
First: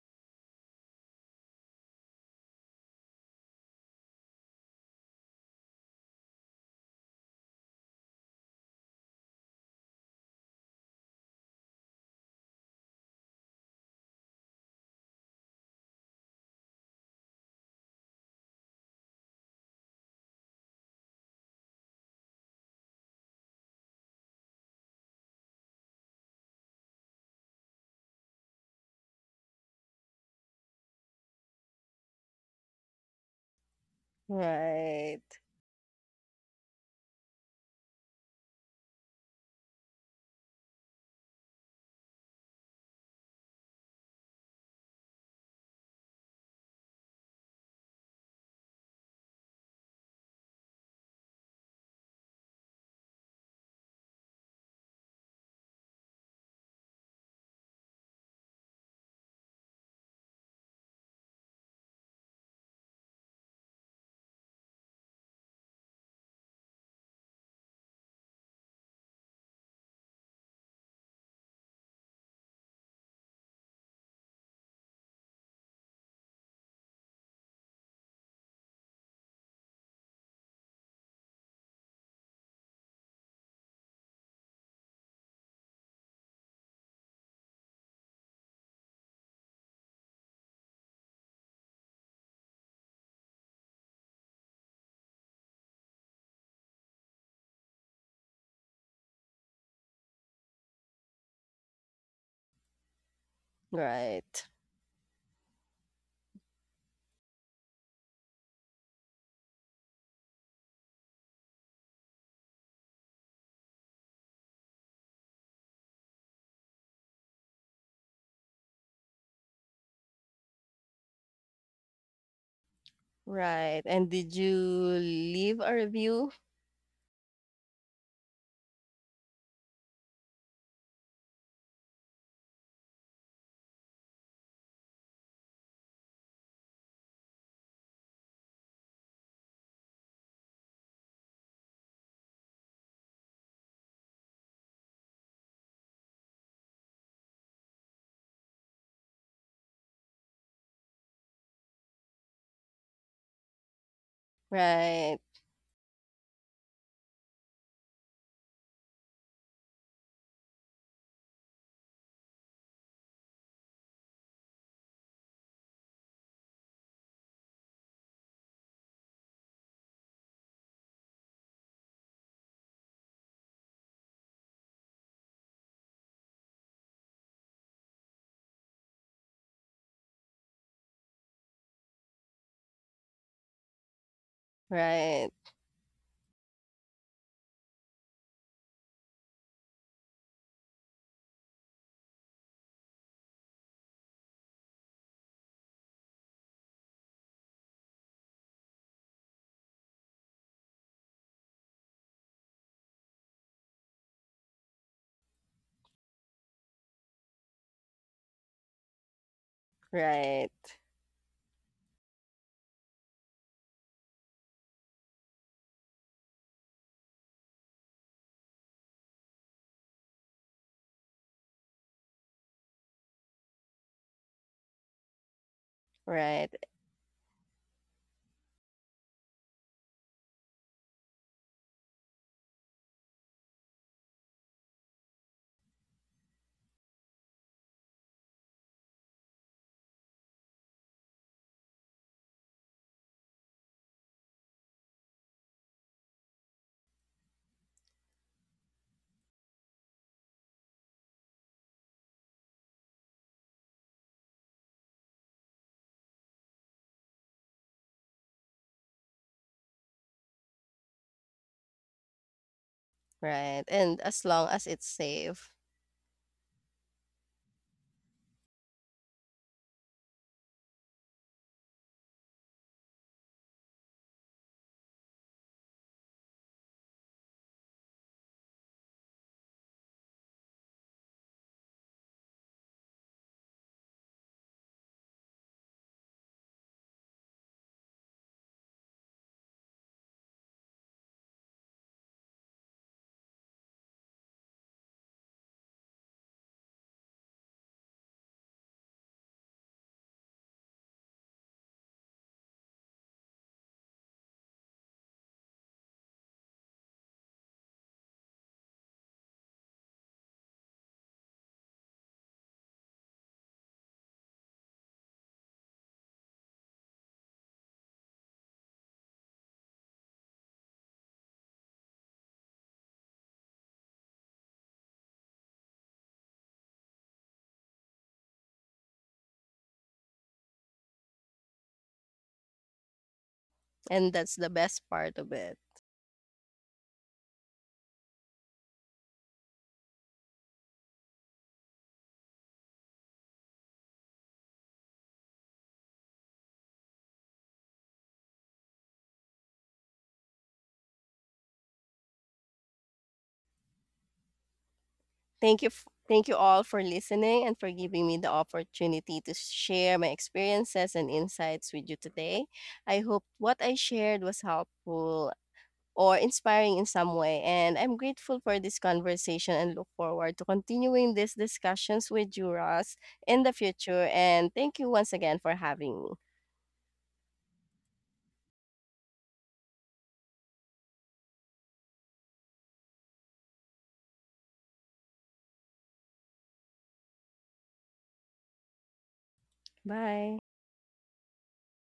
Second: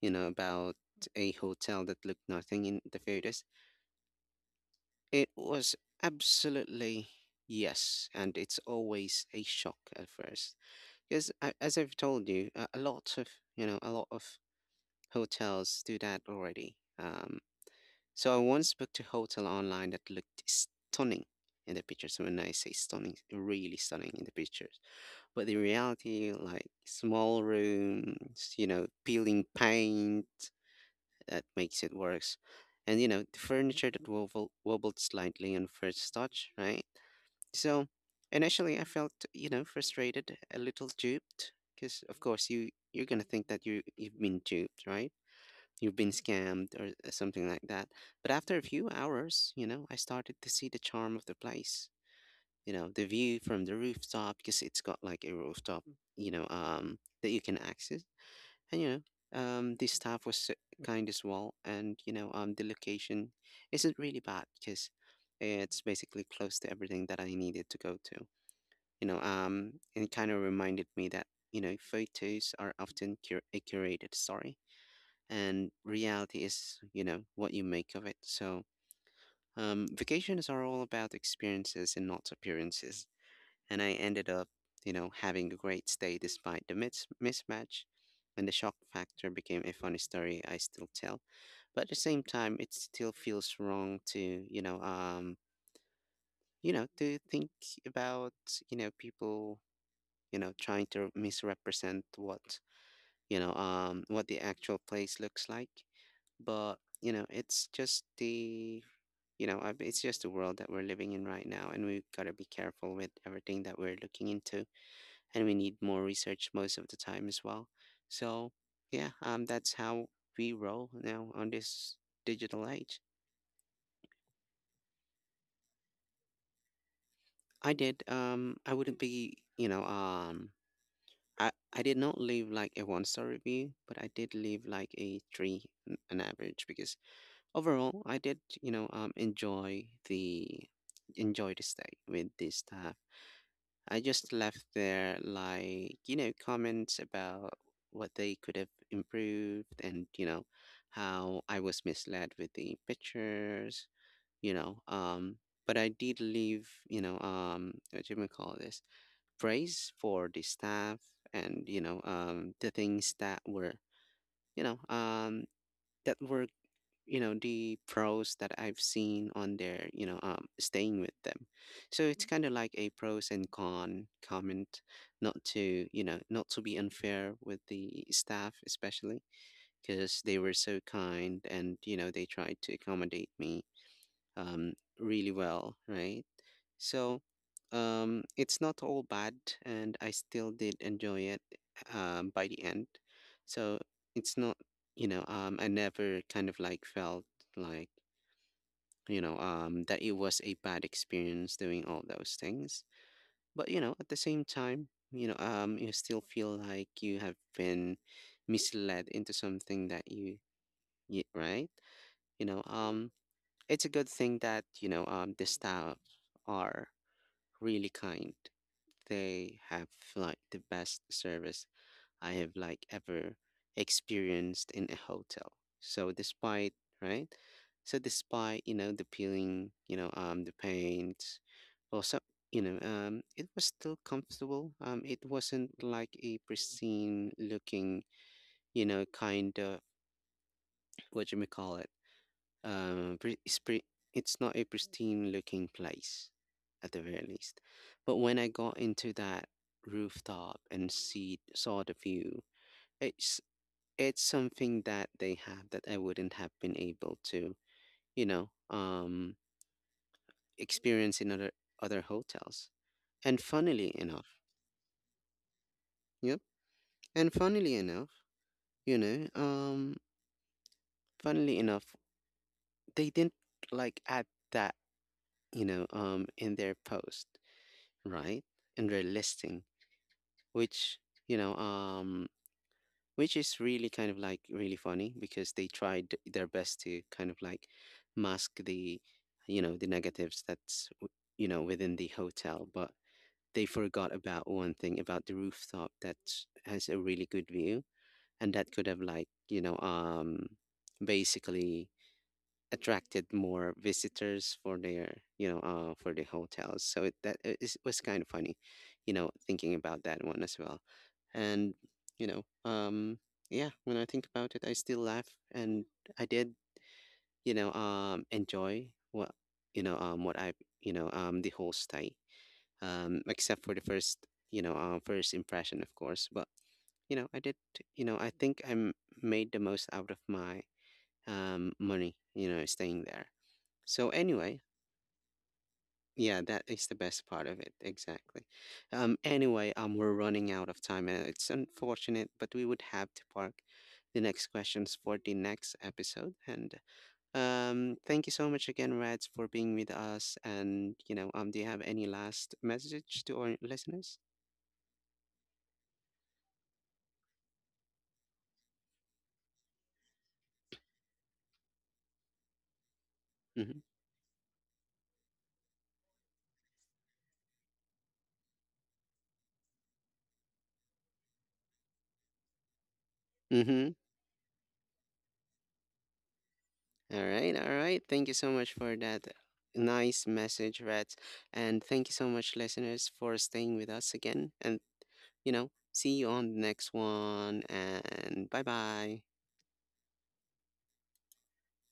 A: you know, about a hotel that looked nothing in the photos, it was absolutely yes. And it's always a shock at first, because as I've told you, a lot of, you know, a lot of hotels do that already. So I once booked a hotel online that looked stunning in the pictures. When I say stunning, really stunning in the pictures. But the reality, like small rooms, you know, peeling paint, that makes it worse. And you know, the wobbled
B: Right,
A: slightly on first touch, right? So initially, I felt, you know, frustrated, a little duped, because of course, you, you're gonna think that you you've been duped, right? You've been scammed or, something like that. But after a few hours, you know, I started to see the charm of the place. You know, the view from the rooftop, because it's got like a rooftop, that you can access. And the staff was so kind as well, and the location isn't really bad because it's basically close to everything that I needed to go to. And it kind of reminded me that, you know, photos are often a curated story, and reality is, you know, what you make of it. So vacations are all about experiences and not appearances, and I ended up, you know, having a great stay despite the mismatch, and the shock factor became a funny story I still tell. But at the same time, it still feels wrong to, to think about, people, trying to misrepresent what, what the
B: right,
A: actual place looks like. But, it's just the, it's just the world that we're living in right now. And we've got to be careful with everything that we're looking into. And we need more research most of the time as well. So, yeah, that's how we roll now on this digital age.
B: right. And did you leave a review?
A: I did, I wouldn't be, I did not leave like a one star review, but I did leave like a three, on average, because overall, I did, enjoy the stay with the staff. I just left there like, you know, comments about what they could have improved and, you know, how I was misled with the pictures, you know,
B: Right,
A: um, but I did leave, what do we call this? Praise for the staff and, the things that were, you know, um, that were you know, the pros that I've seen on there, staying with them. So it's kind of like a pros and con comment, not to, not to be unfair with the staff, especially because they were so kind and you know they tried to accommodate me, um,
B: right,
A: really well, right? So, it's not all bad, and I still did enjoy it, by the end. So it's not, you know, I never kind of like felt like, that it was a bad experience doing all those things. But, you know, at the same time, you still feel like you have been misled into something that
B: right,
A: you, right? You know, it's a good thing that, the staff are really kind. They have like the best service I have like ever experienced in a hotel. So
B: right,
A: despite, right? So despite, you know, the peeling, the paint or some, it was still comfortable. Um, it wasn't like a pristine looking, you know, kind of what you may call it. Um pre- it's, pre- it's not a pristine looking place, at the very least. But when I got into that rooftop and see saw the view, it's it's something that they have that I wouldn't have been able to, you know, um, experience in other hotels. And
B: right.
A: funnily
B: And as
A: enough,
B: long as it's safe.
A: yep. And funnily enough, you know, um, funnily enough, they didn't like add that, in their post, right? In their listing, which, you know, um, which is really kind of like really funny because they tried their best to kind of like mask the, the negatives you know, within the hotel, but they forgot about one thing about the rooftop, that has a really good view, and that could have like, basically attracted more visitors for their, for the hotels. So it, that it is- was kind of funny, you know, thinking about that one as well. And you know um yeah, when I think about it, I still laugh. And I did, enjoy what you know um what i the whole stay, except for the first, first impression, of course. But you know, I did, I think I m- made the most out of my, money, you know, staying there. So
B: And that's the
A: anyway,
B: best part of it.
A: yeah, that is the best part of it. Exactly. Anyway, we're running out of time, and it's unfortunate, but we would have to park the next questions for the next episode. And thank you so much again, Reds, for being with us. And do you have any last message to our listeners?
B: Thank you all for listening and for giving me the opportunity to share my experiences and insights with you today. I hope what I
A: Mm-hmm.
B: shared was helpful or inspiring in some way, and I'm grateful for this conversation and look forward to continuing these discussions with you Ross in the
A: Mm-hmm.
B: future, and thank you once again for having me.
A: All right, all right. Thank you so much for that nice message, Reds, and thank you so much, listeners, for staying with us again. And you know, see you on the next one, and bye bye.
B: Bye.